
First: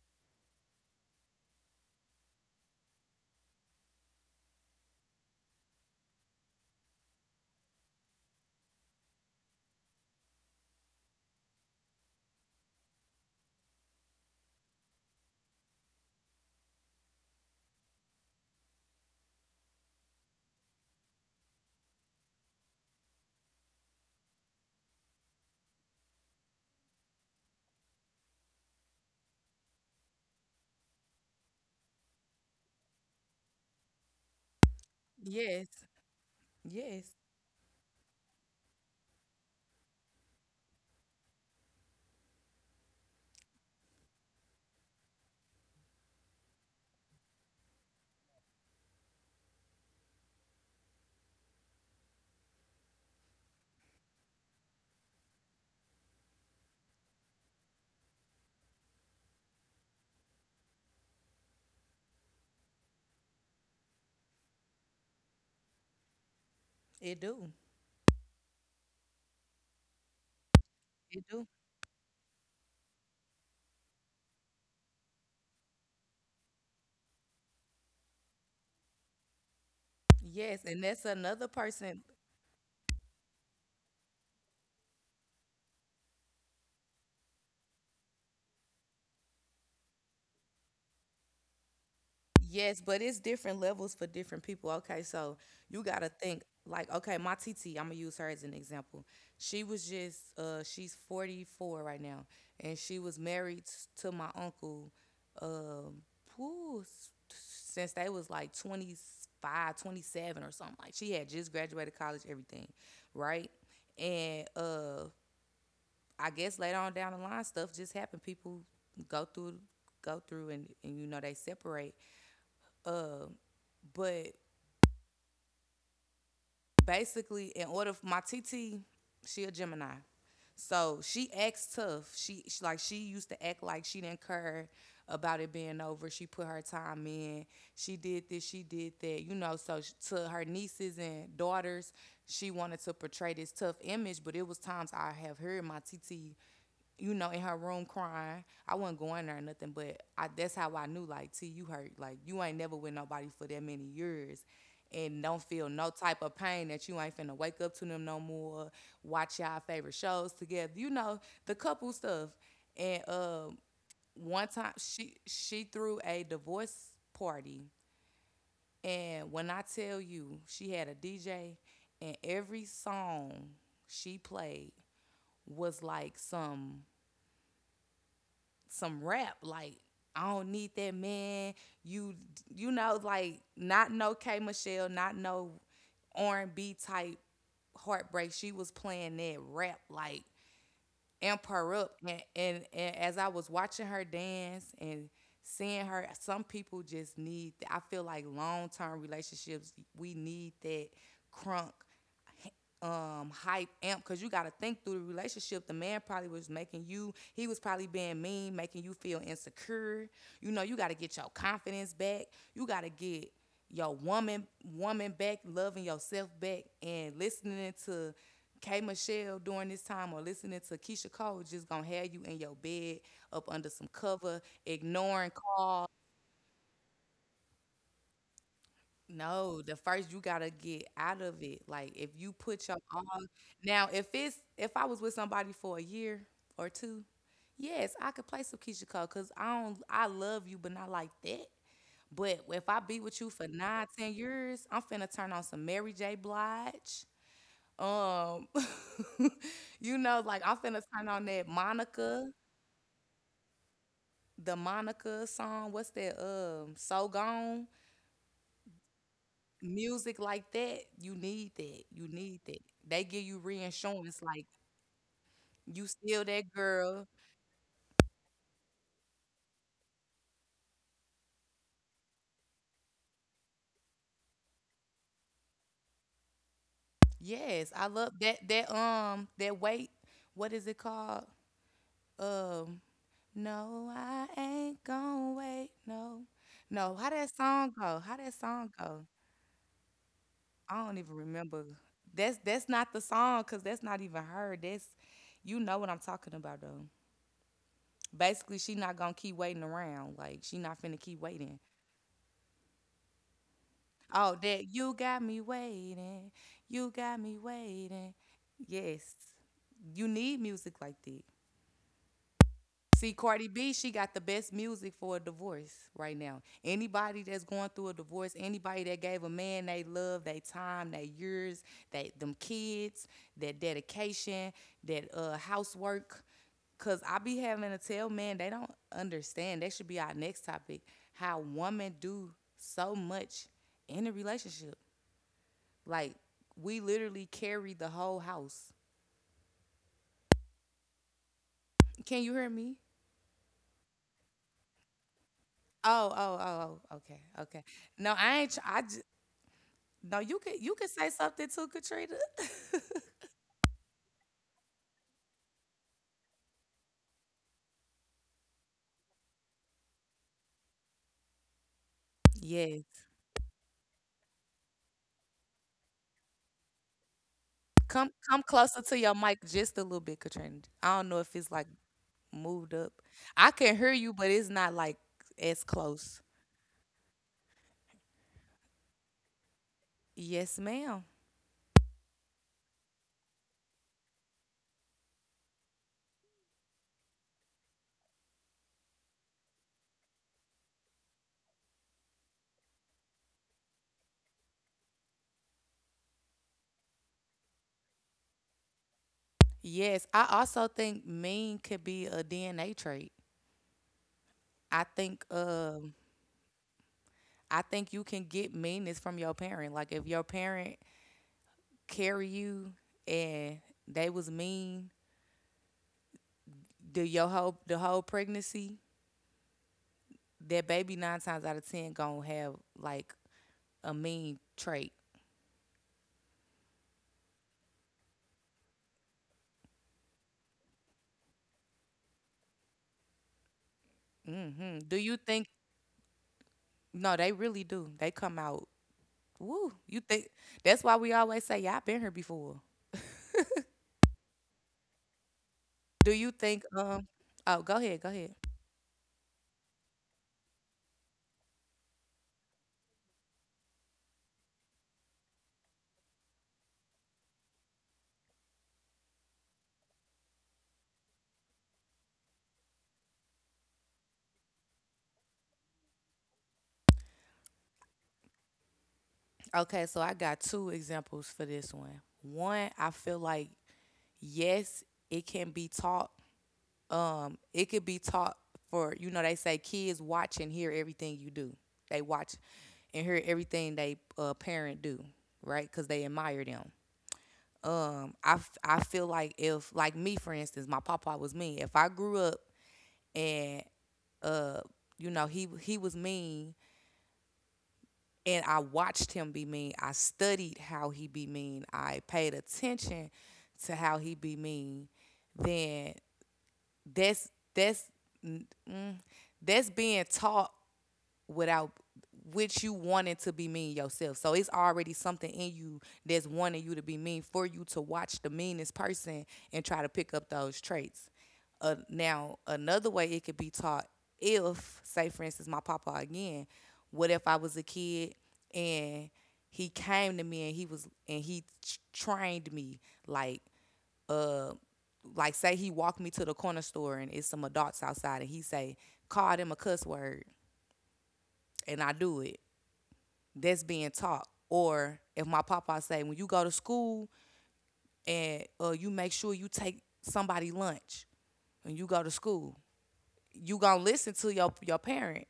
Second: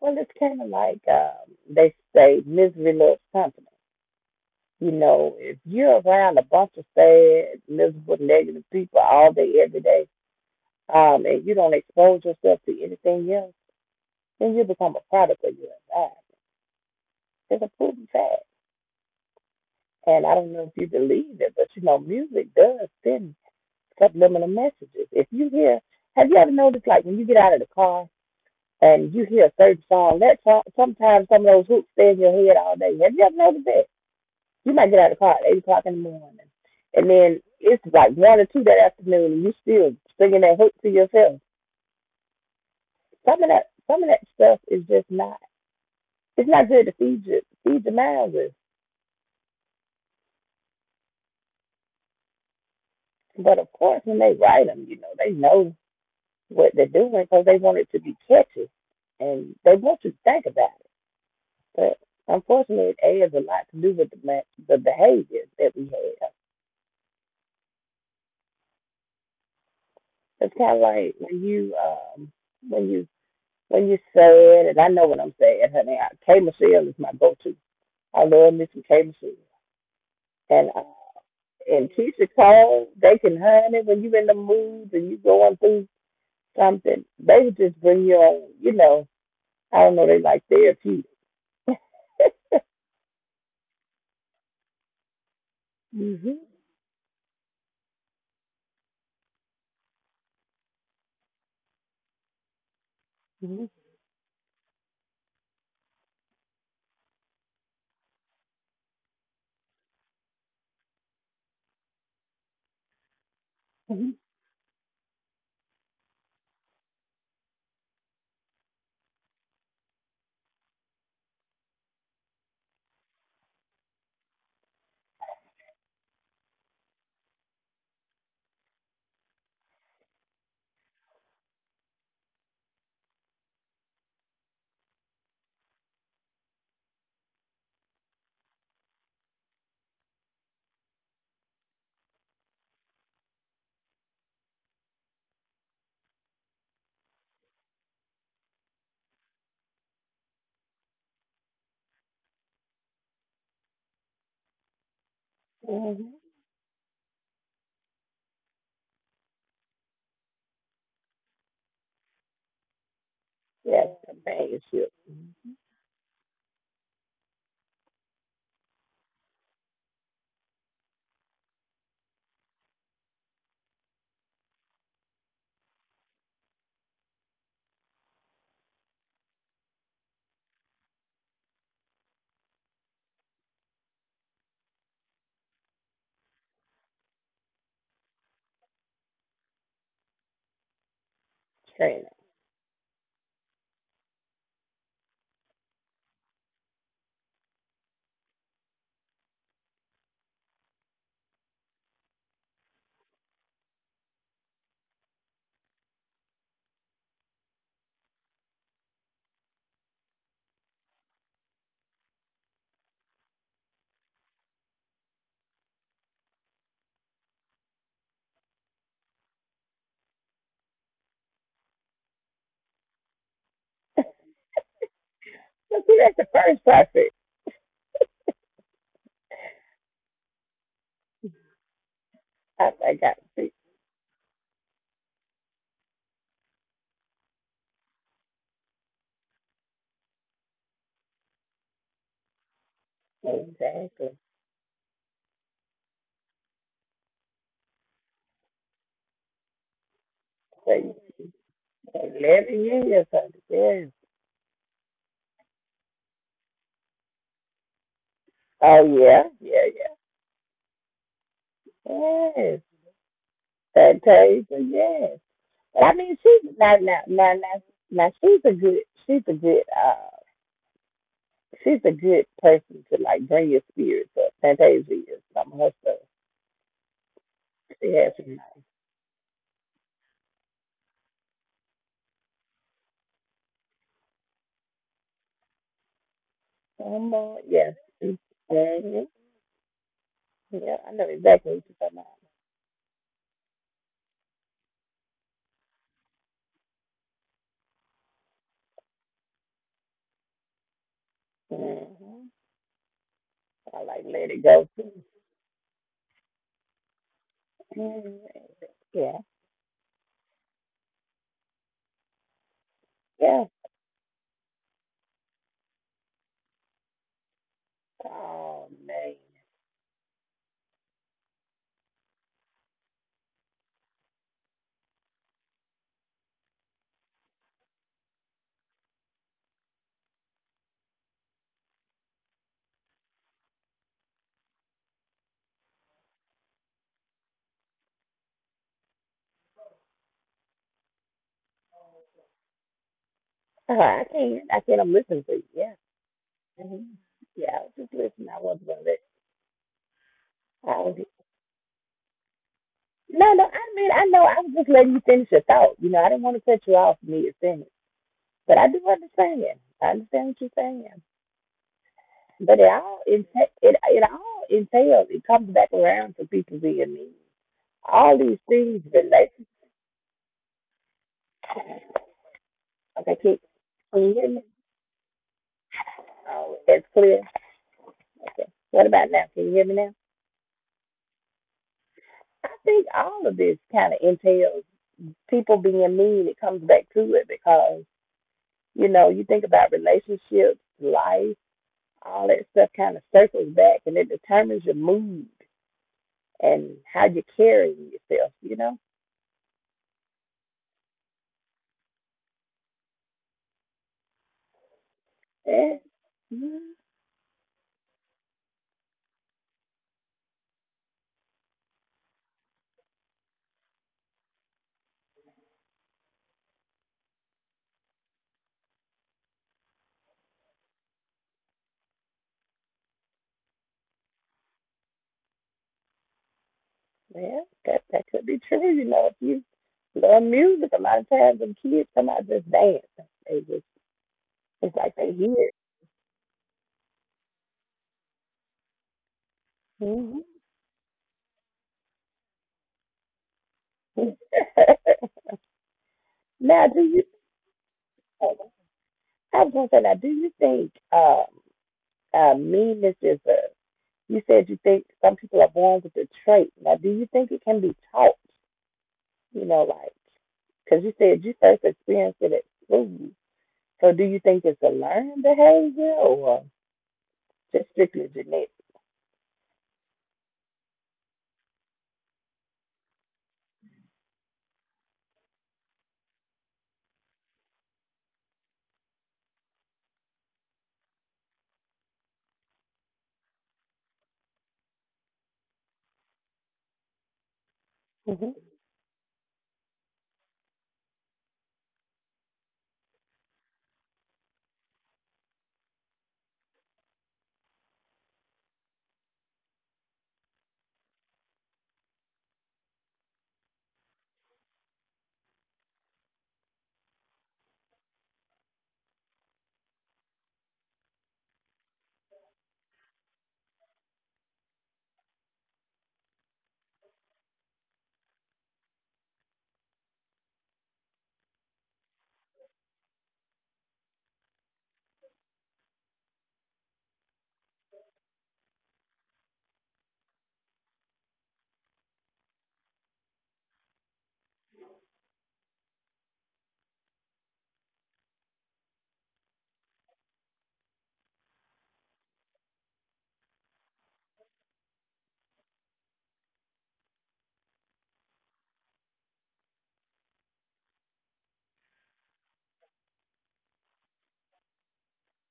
Speaker 2: Well, it's kind of like they say, misery loves company. You know, if you're around a bunch of sad, miserable, negative people all day, every day, and you don't expose yourself to anything else, then you become a product of your environment. It's a proven fact. And I don't know if you believe it, but you know, music does send subliminal messages. If you hear, have you ever noticed, like when you get out of the car and you hear a certain song, that song, sometimes some of those hooks stay in your head all day. Have you ever noticed that? You might get out of the car at eight
Speaker 1: Yes,
Speaker 2: o'clock in the morning, and
Speaker 1: yes,
Speaker 2: then it's like one or two that afternoon, and you still singing that hook to yourself. Some of that stuff is just not. It's not good to feed your mind with. But of course, when they write them, you know they know what they're doing because they want it to be catchy and they want you to think about it. But unfortunately, it has a lot to do with the behaviors that we have.
Speaker 1: it do.
Speaker 2: It's kind of like
Speaker 1: It
Speaker 2: when
Speaker 1: do.
Speaker 2: you when you when you sad, and I know what I'm saying, honey. I, K Michelle is my go-to. I love me some K Michelle,
Speaker 1: Yes,
Speaker 2: and
Speaker 1: and
Speaker 2: uh,
Speaker 1: that's another
Speaker 2: and
Speaker 1: person.
Speaker 2: Keisha Cole, they can honey when you in the mood and you going through something, they would just bring you on. You know, I don't know, they like therapy.
Speaker 1: Yes, but it's different levels for different people. Okay, so you got to
Speaker 2: Mhm.
Speaker 1: think like, okay, my TT, I'm going to use her as an example. She was just she's 44 right now, and she was married
Speaker 2: Mhm.
Speaker 1: s- to my uncle, um whew, s- since they was like 25, 27 or something. Like she had just graduated college, everything, right?
Speaker 2: Mhm.
Speaker 1: And I guess later on down the line, stuff just happened. People go through, go through, and you know they separate. Uh, but basically, in order for my TT, she a Gemini. So she acts tough. She like she used to act like she didn't care about it being over. She put her time in. She did this. She did that. You know. So sh to her nieces and daughters, she wanted to portray this tough image. But it was times I have heard my TT, you know, in her room crying. I wasn't going there or nothing. But I, that's how I knew. Like T, you hurt. Like you ain't never with nobody for that many years and don't feel no type of pain that you ain't finna wake up to them no more, watch y'all favorite shows together. You know, the couple stuff. And
Speaker 2: Yes,
Speaker 1: one time
Speaker 2: companionship,
Speaker 1: she threw a divorce party, and when I tell you she had a DJ, and every song she played was like some rap, like I don't need that man. You you know, like not no K Michelle, not no R&B type heartbreak. She was playing that rap like amp her up.
Speaker 2: training.
Speaker 1: And, and as I was watching her dance and seeing her, some people just need, I feel like long term relationships, we need that crunk, hype, amp, because you got to think through the relationship the man probably was making you, he was probably being mean, making you feel insecure. You know you got to get your confidence back. You got to get your woman woman back, loving yourself back. And listening to K Michelle during this time or listening to Keisha Cole just gonna have you in your bed up under some cover, ignoring
Speaker 2: But
Speaker 1: calls.
Speaker 2: see, that's the first prophet
Speaker 1: No, the first you gotta get out of it. Like if you put your
Speaker 2: I
Speaker 1: all
Speaker 2: got sick.
Speaker 1: now, if it's if I was with somebody for a year or two, yes, I could play some Keisha Cole because I don't, I love you, but not like that. But if I be with you for nine, ten
Speaker 2: Exactly.
Speaker 1: years, I'm finna turn on some Mary J. Blige. Um, you know, like I'm finna
Speaker 2: So,
Speaker 1: turn on that Monica,
Speaker 2: 11 years of it, yes.
Speaker 1: the Monica song. What's that? So Gone.
Speaker 2: Oh, yeah, yeah, yeah.
Speaker 1: Music like that, you need that. You need that.
Speaker 2: Yes.
Speaker 1: They give you
Speaker 2: That
Speaker 1: reinsurance, like
Speaker 2: page, yes. But
Speaker 1: you
Speaker 2: I mean,
Speaker 1: still that
Speaker 2: she's
Speaker 1: girl.
Speaker 2: she's a good, she's a good, uh, she's a good person to like bring your spirits up. Fantasia is some of her stuff.
Speaker 1: Yes, I
Speaker 2: She has
Speaker 1: love
Speaker 2: some
Speaker 1: that
Speaker 2: nice.
Speaker 1: that um that wait, what is it called? Um, no, I ain't gonna wait. No, no. How that
Speaker 2: Some, yes.
Speaker 1: song go? How that song
Speaker 2: Mm-hmm.
Speaker 1: go?
Speaker 2: Yeah,
Speaker 1: I
Speaker 2: I
Speaker 1: don't
Speaker 2: know
Speaker 1: even
Speaker 2: exactly what
Speaker 1: remember.
Speaker 2: you're talking
Speaker 1: That's not the song, cause that's not even her. That's you know what I'm talking about though. Basically, she not gonna keep waiting around. Like she not finna keep waiting.
Speaker 2: about. Mm-hmm. I like let
Speaker 1: Oh,
Speaker 2: it go
Speaker 1: that
Speaker 2: too.
Speaker 1: you got me waiting. You got me waiting.
Speaker 2: Mhm.
Speaker 1: Yes,
Speaker 2: Yeah,
Speaker 1: you need music like that. See,
Speaker 2: yeah.
Speaker 1: Cardi B, she got the best music for a divorce right now. Anybody that's going through a divorce,
Speaker 2: Oh
Speaker 1: anybody that
Speaker 2: man,
Speaker 1: gave a man they love, they time, they years, they them kids, that dedication, that housework. Cause I be having to tell men they don't understand. That should be our next topic. How women do so much in a relationship. Like we literally carried the whole house. Can you hear me?
Speaker 2: I can't. I can't. I'm listening to you. Yeah,
Speaker 1: Oh, oh, oh,
Speaker 2: hmm,
Speaker 1: oh. Okay,
Speaker 2: yeah. I
Speaker 1: okay.
Speaker 2: was just
Speaker 1: No,
Speaker 2: listening. I
Speaker 1: I ain't. Tr-
Speaker 2: wasn't gonna
Speaker 1: I
Speaker 2: let.
Speaker 1: just, no. You could
Speaker 2: I
Speaker 1: you could
Speaker 2: was just,
Speaker 1: say something too, Katrina.
Speaker 2: no, no. I mean, I know. I was just letting you finish your thought. You know, I didn't want to cut you off. Me to finish, but I do understand. I understand what you're saying. But
Speaker 1: yes.
Speaker 2: it all entails. It comes back around to people being mean.
Speaker 1: Come
Speaker 2: All these
Speaker 1: come
Speaker 2: things
Speaker 1: closer to your
Speaker 2: relate.
Speaker 1: mic just a little bit, Katrina. I don't know if it's like moved up.
Speaker 2: Okay,
Speaker 1: I can hear
Speaker 2: can
Speaker 1: you,
Speaker 2: you hear
Speaker 1: but
Speaker 2: me?
Speaker 1: it's not like as close.
Speaker 2: Oh, that's clear. Okay. What about now? Can you hear me now?
Speaker 1: Yes, ma'am.
Speaker 2: I think all of this kind of entails people being mean. It comes back to it because, you know, you think about relationships, life, all that stuff kind of circles back and it determines your mood and how you're carrying yourself, you know?
Speaker 1: Yes, I also think mean could be a DNA trait. I think
Speaker 2: And,
Speaker 1: um
Speaker 2: mm,
Speaker 1: I think you can get meanness from your parent. Like if your parent carry you and they was mean, the your whole pregnancy, that baby nine times out of ten gonna have like a mean trait.
Speaker 2: well, that could be true. You know, if you love music, a lot of times when kids come out just dance, they just, it's
Speaker 1: Hmm. Do
Speaker 2: like they
Speaker 1: you
Speaker 2: hear
Speaker 1: think?
Speaker 2: it.
Speaker 1: No, they really do. They come out. Woo! You
Speaker 2: Hmm.
Speaker 1: think that's why we always say, "Yeah, I've been here before." Do you think?
Speaker 2: Now, do you,
Speaker 1: Oh, go ahead. Go ahead.
Speaker 2: I was gonna say now, do you think meanness is a? You said you think some people are born with the trait. Now, do you think it can be taught? You know, like because you said you first experienced it at school. So, do you think it's a learned behavior or just strictly genetic?
Speaker 1: Okay, so I got two examples for this one. One, I feel like yes, it can be taught. It could be taught for you know they say kids watch and hear everything you do. They watch and hear everything they parent do, right? Because they admire them.
Speaker 2: Hmm.
Speaker 1: I feel like if like me for instance, my papa was mean. If I grew up and uh, you know he was mean and I watched him be mean. I studied how he be mean. I paid attention to how he be mean. Then that's that's mm, mm, that's being taught without which you wanting to be mean yourself. So it's already something in you that's wanting you to be mean for you to watch the meanest person and try to pick up those traits. Now, another way it could be taught if, say, for instance, my papa again, what if I was a kid and he came to me and he was and he t- trained me like uh like say he walked me to the corner store and it's some adults outside and he say call them a cuss word and I do it, that's being taught. Or if my papa say, when you go to school and you make sure you take somebody lunch when you go to school, you gonna listen to your parent.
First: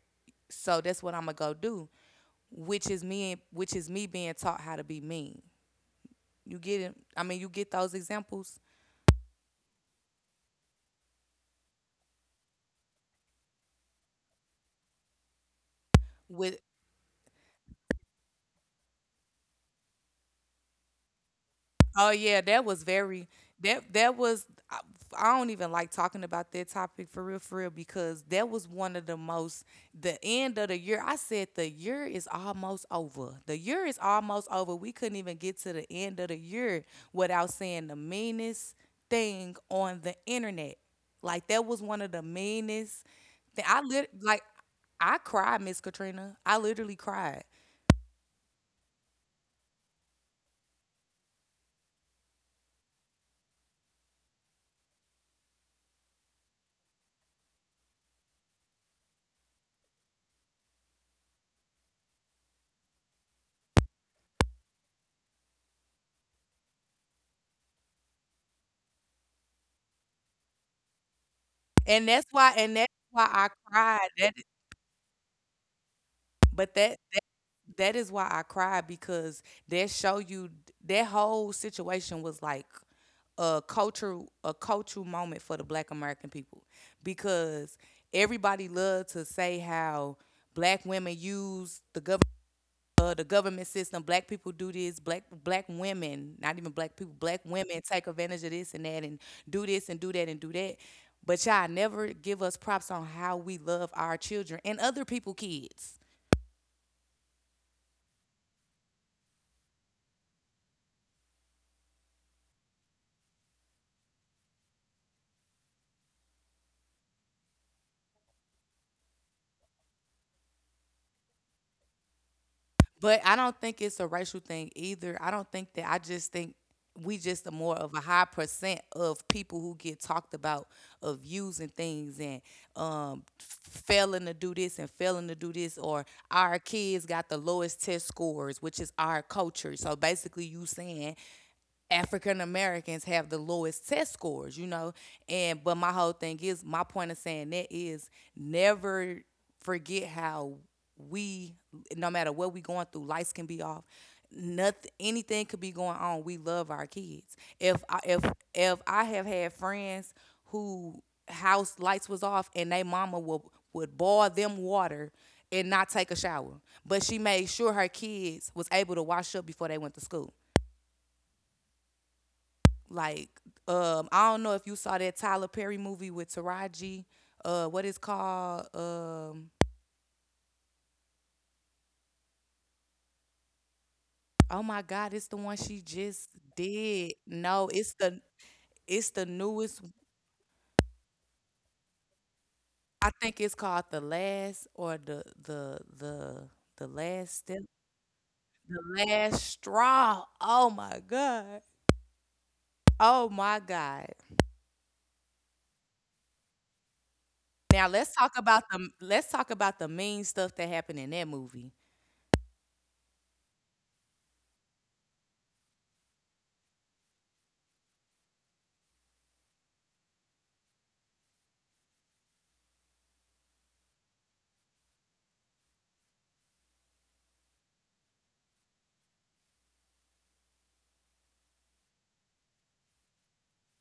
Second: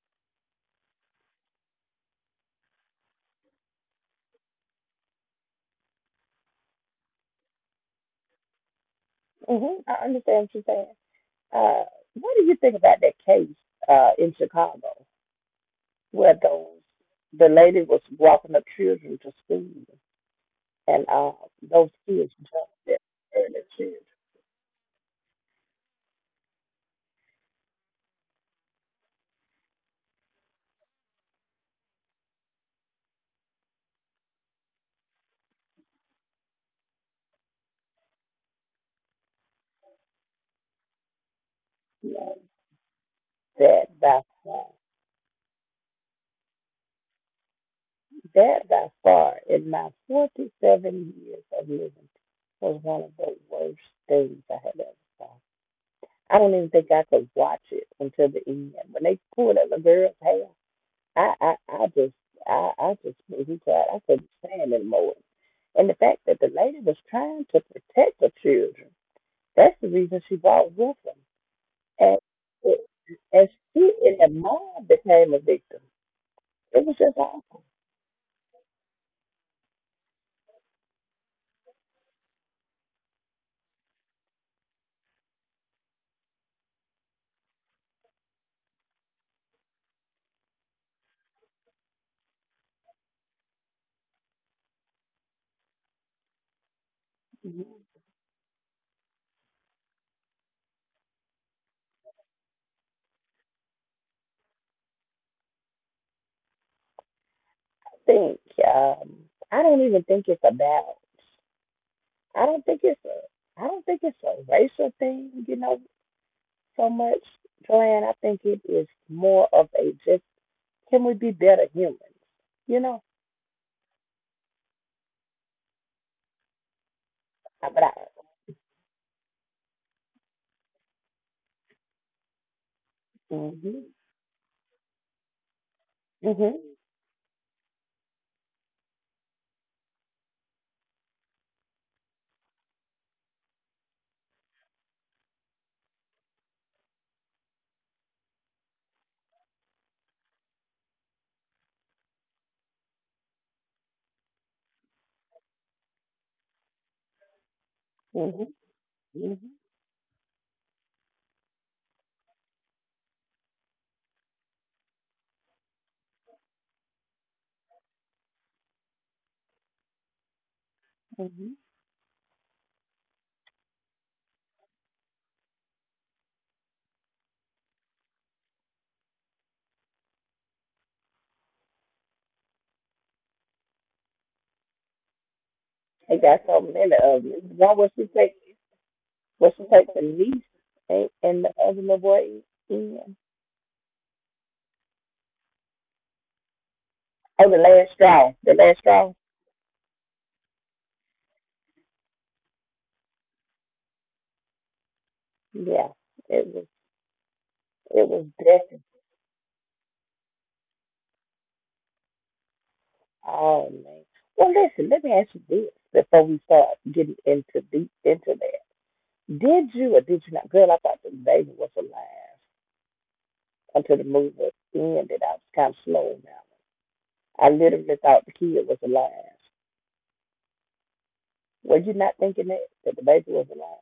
Speaker 1: So that's what I'm gonna go do, which is me being taught how to be mean. You get it? I mean, you get those examples
Speaker 2: Hmm. I understand what you're saying. Uh, what do you think about that case in Chicago where
Speaker 1: with.
Speaker 2: those, the lady was walking up children to school? And those
Speaker 1: Oh
Speaker 2: kids
Speaker 1: yeah, that
Speaker 2: jumped
Speaker 1: was
Speaker 2: their
Speaker 1: very, that
Speaker 2: furniture,
Speaker 1: that was I, I don't even like talking about that topic for real because that was one of the most, the end of the year. I said the year is almost over. The year is almost over. We couldn't even get to the end of the year without saying the meanest thing on the internet. Like that was one of the
Speaker 2: um,
Speaker 1: meanest thing. I
Speaker 2: that
Speaker 1: lit
Speaker 2: by
Speaker 1: like
Speaker 2: far,
Speaker 1: I cried, Miss Katrina. I literally cried.
Speaker 2: in my 47 years of living, was one of the worst things I had ever saw. I don't even think I could watch it until the end. When they pulled at the girl's hair, I, I, I just, I just wasn't, I couldn't stand it more. And the fact that the lady was trying to protect her children, that's the reason she brought with them.
Speaker 1: And
Speaker 2: And,
Speaker 1: that's why and
Speaker 2: it,
Speaker 1: that's why
Speaker 2: and
Speaker 1: I
Speaker 2: she
Speaker 1: cried.
Speaker 2: and
Speaker 1: That
Speaker 2: the mom became a victim.
Speaker 1: but
Speaker 2: It was
Speaker 1: that
Speaker 2: just, all.
Speaker 1: that is why I cried because that show you that whole situation was like a cultural moment for the black American people because everybody loved to say how black women use the government, the government system, black people do this, black women, not even black people, black women take advantage of this and that and do this and do that and do that, but y'all never give us props on how we love our children and other people kids.
Speaker 2: I think, um, I don't even think it's about, I don't think it's a, I don't think it's a racial thing, you know, so much, Joanne. I think it is more of a just, can we be better humans, you know?
Speaker 1: But I don't think it's a racial thing either. I don't think that. I just think we just a
Speaker 2: I-
Speaker 1: more
Speaker 2: But I,
Speaker 1: of a high percent of people who get talked about, of views and things and um,
Speaker 2: mhm,
Speaker 1: failing to do this and failing to do this, or
Speaker 2: mhm,
Speaker 1: our kids got the lowest test scores, which is our culture. So basically, you saying African Americans have the lowest test scores, you know. And but my whole thing is my point of saying that is, never forget how we, no matter what we going through, lights can be off. Nothing, anything could be going on. We love our kids.
Speaker 2: mhm,
Speaker 1: If I have had
Speaker 2: mhm,
Speaker 1: friends who house lights was off, and they mama would boil them water and not take a shower. But she made sure her kids was able to wash up before they went to school.
Speaker 2: mhm.
Speaker 1: Like, I don't know if you saw that Tyler Perry movie with Taraji. What is called? Oh my God, it's the one she
Speaker 2: They
Speaker 1: just
Speaker 2: got so many
Speaker 1: did.
Speaker 2: of them.
Speaker 1: No,
Speaker 2: One
Speaker 1: it's the
Speaker 2: was she
Speaker 1: newest.
Speaker 2: take the niece and the other little boy
Speaker 1: I
Speaker 2: in.
Speaker 1: think it's called the last, or the last
Speaker 2: Oh, the
Speaker 1: step,
Speaker 2: last straw. The last
Speaker 1: the
Speaker 2: straw.
Speaker 1: last straw. Oh my God. Oh my God.
Speaker 2: Yeah, it was.
Speaker 1: Now
Speaker 2: It was definitely.
Speaker 1: let's talk about the mean stuff that happened in that movie.
Speaker 2: Oh man. Well, listen. Let me ask you this before we start getting into deep into that. Did you or did you not, girl? I thought the baby was alive until the movie was ended. I was kind of slow now. I literally thought the kid was alive. Were you not thinking that that the baby was alive?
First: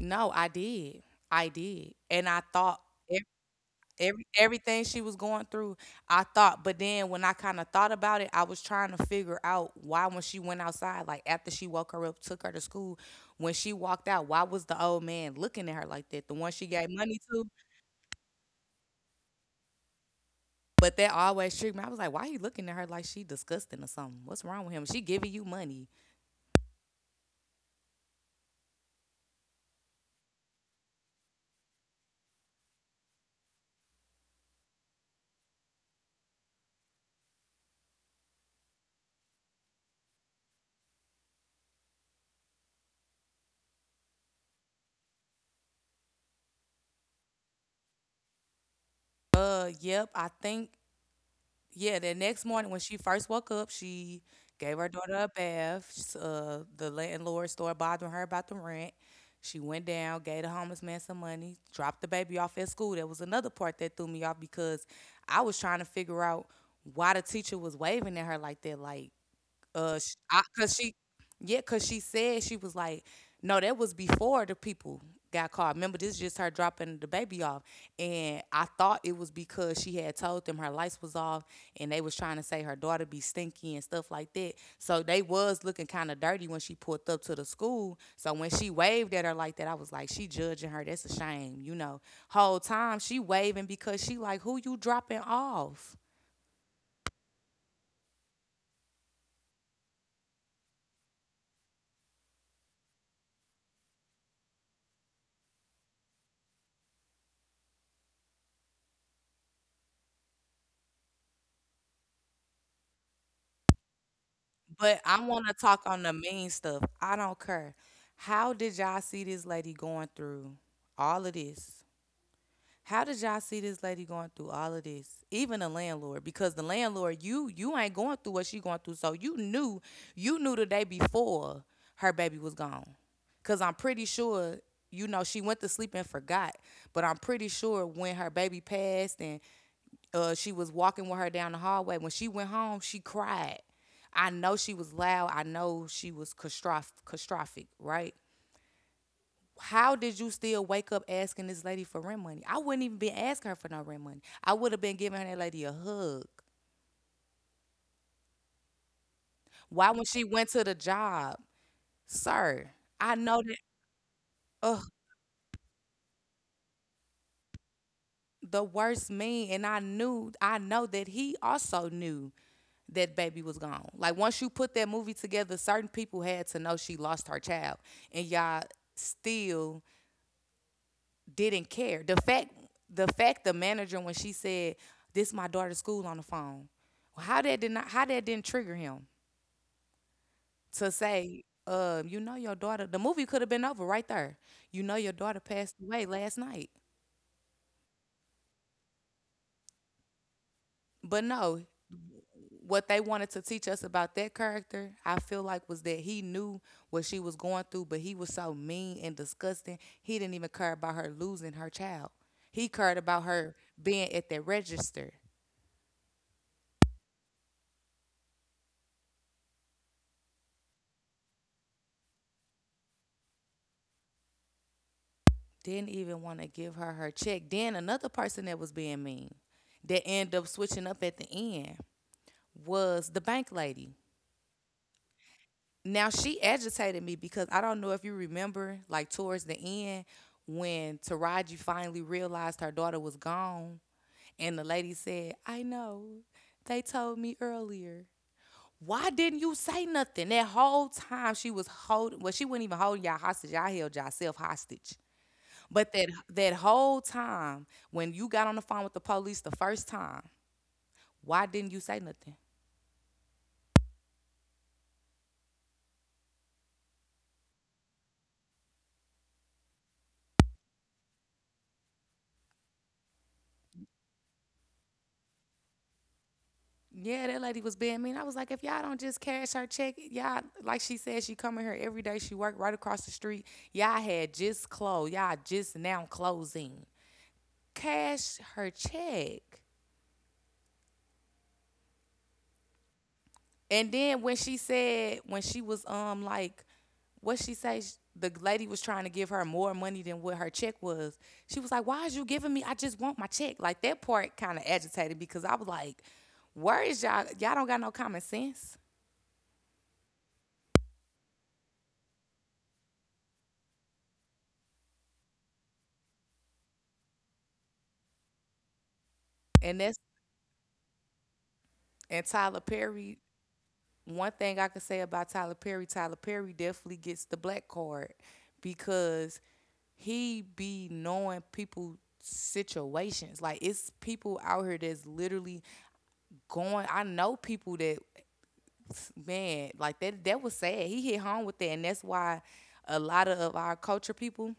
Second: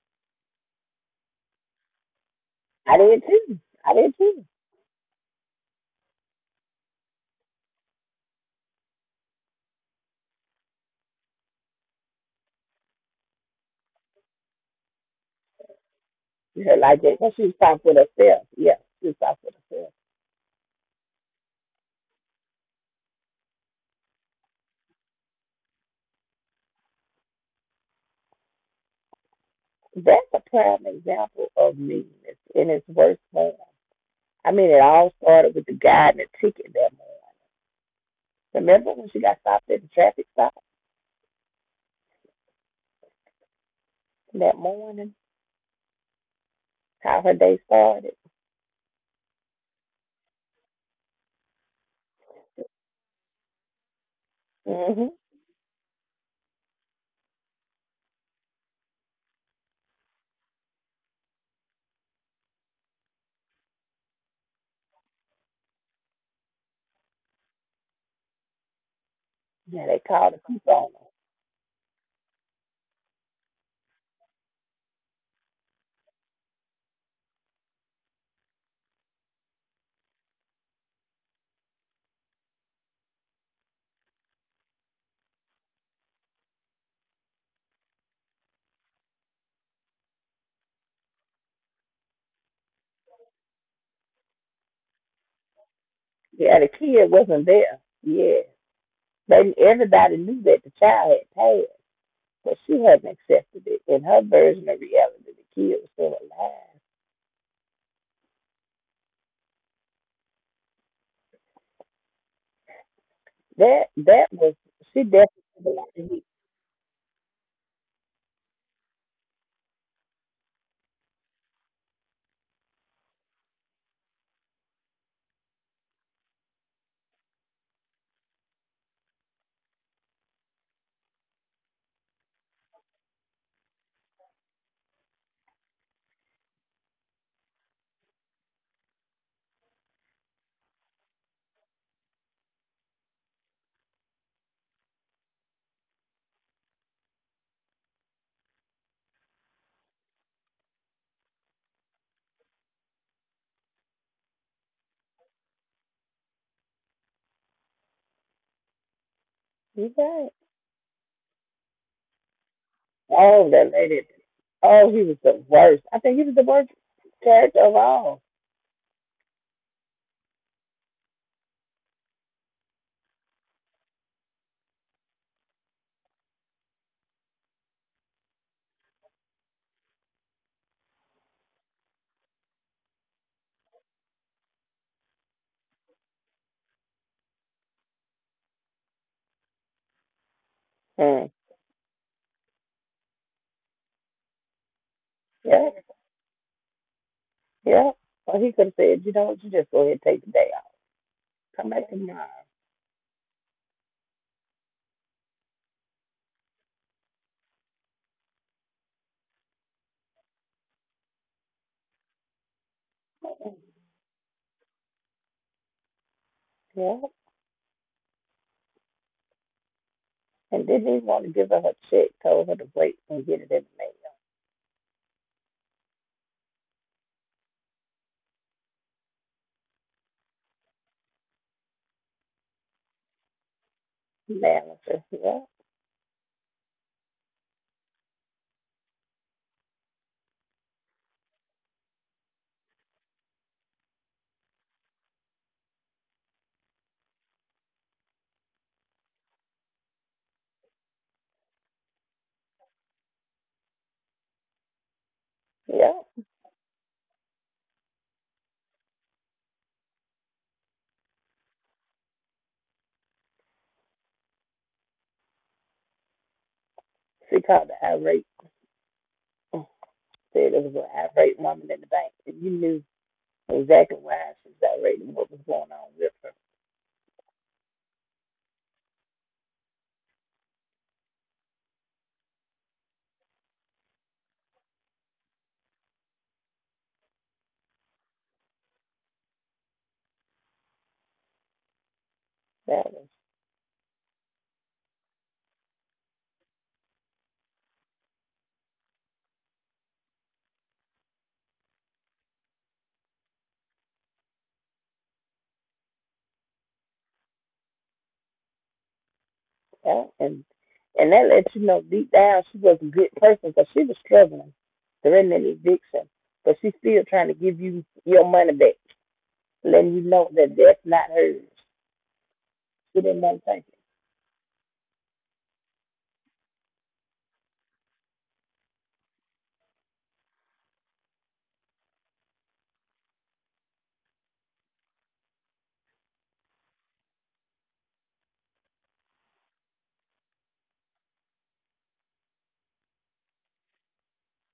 Speaker 1: No, I did. I did. And I thought
Speaker 2: I did too. I did too.
Speaker 1: everything she was going through, I thought, but then when I kind of thought about it, I was trying to figure out why when she went outside, like after she woke her up, took her to school, when she walked out, why was the old man looking at her like that, the one
Speaker 2: You
Speaker 1: she
Speaker 2: heard
Speaker 1: gave
Speaker 2: like
Speaker 1: money
Speaker 2: that. Well, she
Speaker 1: to,
Speaker 2: was talking with herself. Yeah, she was talking with herself.
Speaker 1: but that always tricked me. I was like, why he looking at her like she disgusting or something? What's wrong with him? She giving you money.
Speaker 2: That's a prime example of meanness in its worst form. I mean, it all started with the guy and the ticket that morning. Remember when she got stopped at the traffic stop that morning? How her day started?
Speaker 1: Yep I think, yeah, the next morning when she first woke up, she gave her
Speaker 2: Hmm.
Speaker 1: daughter a bath. The landlord started bothering her about the rent. She went down, gave the homeless man some money, dropped the baby off at school. That was another part that threw me off because I was trying to figure out why the teacher was waving at her like that. Like,
Speaker 2: Yeah, they
Speaker 1: sh
Speaker 2: called the
Speaker 1: I,
Speaker 2: police
Speaker 1: cause
Speaker 2: on
Speaker 1: she
Speaker 2: her.
Speaker 1: yeah, cause she said she was like, no, that was before the people got called. Remember, this is just her dropping the baby off, and I thought it was because she had told them her lights was off, and they was trying to say her daughter be stinky and stuff like that, so they was looking kind of dirty when she pulled up to the school, so when she waved at her like that, I was like, she judging her, that's a shame, you know, whole time she waving because she like, who you dropping off?
Speaker 2: Yeah, the kid wasn't there. Yeah. They, everybody knew that the child had passed, but she hadn't accepted it. In her version of reality, the kid was still alive. That was,
Speaker 1: But
Speaker 2: she
Speaker 1: I want
Speaker 2: definitely
Speaker 1: to talk
Speaker 2: belonged
Speaker 1: on the
Speaker 2: to
Speaker 1: mean stuff. I don't care. How did y'all see this lady going through all of this? How did y'all see this lady going through all of this? Even the landlord, because the landlord, you ain't going through what she going through. So you knew the day before her baby was gone. Cause I'm pretty sure, you know, she went to sleep and forgot. But I'm pretty sure when her baby passed and she was walking with her down the hallway. When she went home, she cried. I know she was loud. I know she was catastrophic, right? How did you still wake up asking this lady for rent money? I wouldn't even be asking her for no rent money. I would have been giving her that lady a hug. Why, when she
Speaker 2: me.
Speaker 1: went to the job, sir, I know
Speaker 2: Oh,
Speaker 1: that,
Speaker 2: that lady.
Speaker 1: ugh,
Speaker 2: Oh, he was the worst. I think he was the worst character of all.
Speaker 1: the worst mean, and I know that he also knew that baby was gone. Like once you put that movie together, certain people had to know she lost her child, and y'all still didn't care. The fact, the manager when she said, "This my daughter's school" on the phone, well, how that didn't trigger him to
Speaker 2: Hmm.
Speaker 1: say, "You know your daughter." The movie could have been over right there. You know your daughter
Speaker 2: Yeah.
Speaker 1: passed away last night.
Speaker 2: Yeah. Well, he could have said, you know what, you just go ahead and take the day off.
Speaker 1: But no,
Speaker 2: Come back tomorrow.
Speaker 1: what they wanted to teach us about that character, I feel like, was that he knew what she was going through, but he was so mean and disgusting. He didn't even care about her losing her child. He cared about her being at the register.
Speaker 2: Yeah. And didn't even want to give her her check. Told her to wait and get it in
Speaker 1: Didn't even want to give her her check. Then another person that was being mean, that ended up switching up at the end, was the bank lady.
Speaker 2: the mail. Manager. Yeah.
Speaker 1: Now she agitated me because I don't know if you remember, like towards the end when Taraji finally realized her daughter was gone, and the lady said, "I know, they told me earlier." Why didn't you say nothing? That whole time she was holding, well, she wasn't even holding y'all hostage. Y'all held yourself hostage. But
Speaker 2: Yeah.
Speaker 1: that whole time when you got on the phone with the police the first time, why didn't you say nothing?
Speaker 2: She called the irate. Said it was an irate woman in the bank. And you knew exactly why she was irate and what was going on with her.
Speaker 1: Yeah, that lady was being mean. I was like, if y'all don't just cash her check, y'all like she said, she coming here every day. She worked right across the street. Y'all had just closed. Y'all just now closing. Cash her check.
Speaker 2: That was.
Speaker 1: And then when she said when she was like, what she say? The lady was trying to give her more money than what her check was. She was like, "Why is you giving me? I just want my check." Like that part kind of agitated because I was like, "Where is y'all? Y'all don't got no common sense."
Speaker 2: Yeah, and that lets you know deep down she was a good person because she was struggling during an eviction, but she's still trying to give you your money back,
Speaker 1: And that's
Speaker 2: letting you know that that's not hers.
Speaker 1: and Tyler
Speaker 2: She
Speaker 1: Perry,
Speaker 2: didn't want to take it.
Speaker 1: one thing I could say about Tyler Perry, Tyler Perry definitely gets the black card because he be knowing people situations. Like it's people out here that's literally going. I know people that, man, like that was sad. He hit home with that, and that's why a lot of our culture people,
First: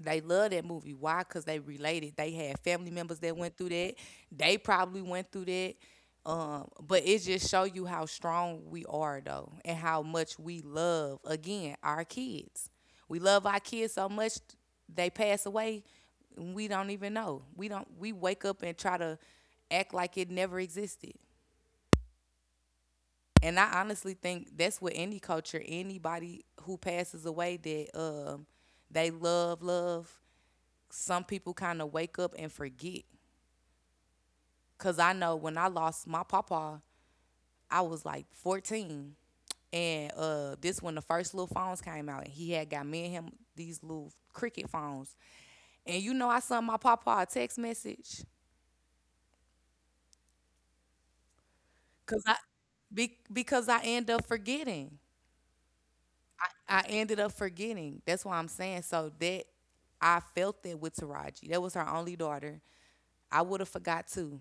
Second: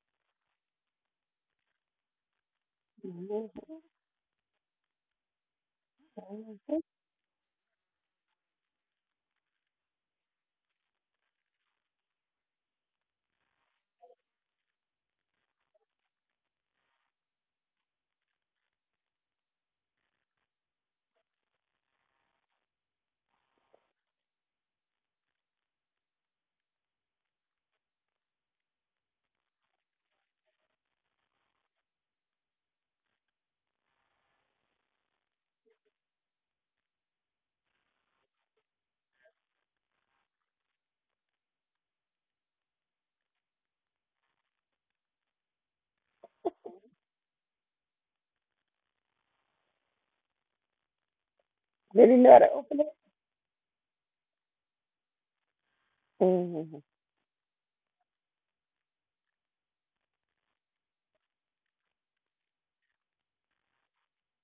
Speaker 1: they love that movie. Why? Because they related. They had family members that went
Speaker 2: Mm-hmm.
Speaker 1: through that. They probably went through that. But it just show you how strong we are though, and how much we love again our kids. We love our kids so much they pass away. And we don't even know. We don't. We wake up and try to act like it never existed. And I honestly think that's what any culture, anybody who passes away that they love, love, some people kind of wake up and forget. Cause I know when I lost my papa, I was like 14. And this when the first little phones came out, and he had got me and him these little cricket phones. And you know, I sent my papa a text message,
Speaker 2: Did he
Speaker 1: cause
Speaker 2: know
Speaker 1: I,
Speaker 2: how to open it?
Speaker 1: because I end up forgetting.
Speaker 2: Mm-hmm.
Speaker 1: I ended up forgetting. That's why I'm saying. So that I felt that with Taraji. That was her only daughter. I would have forgot too.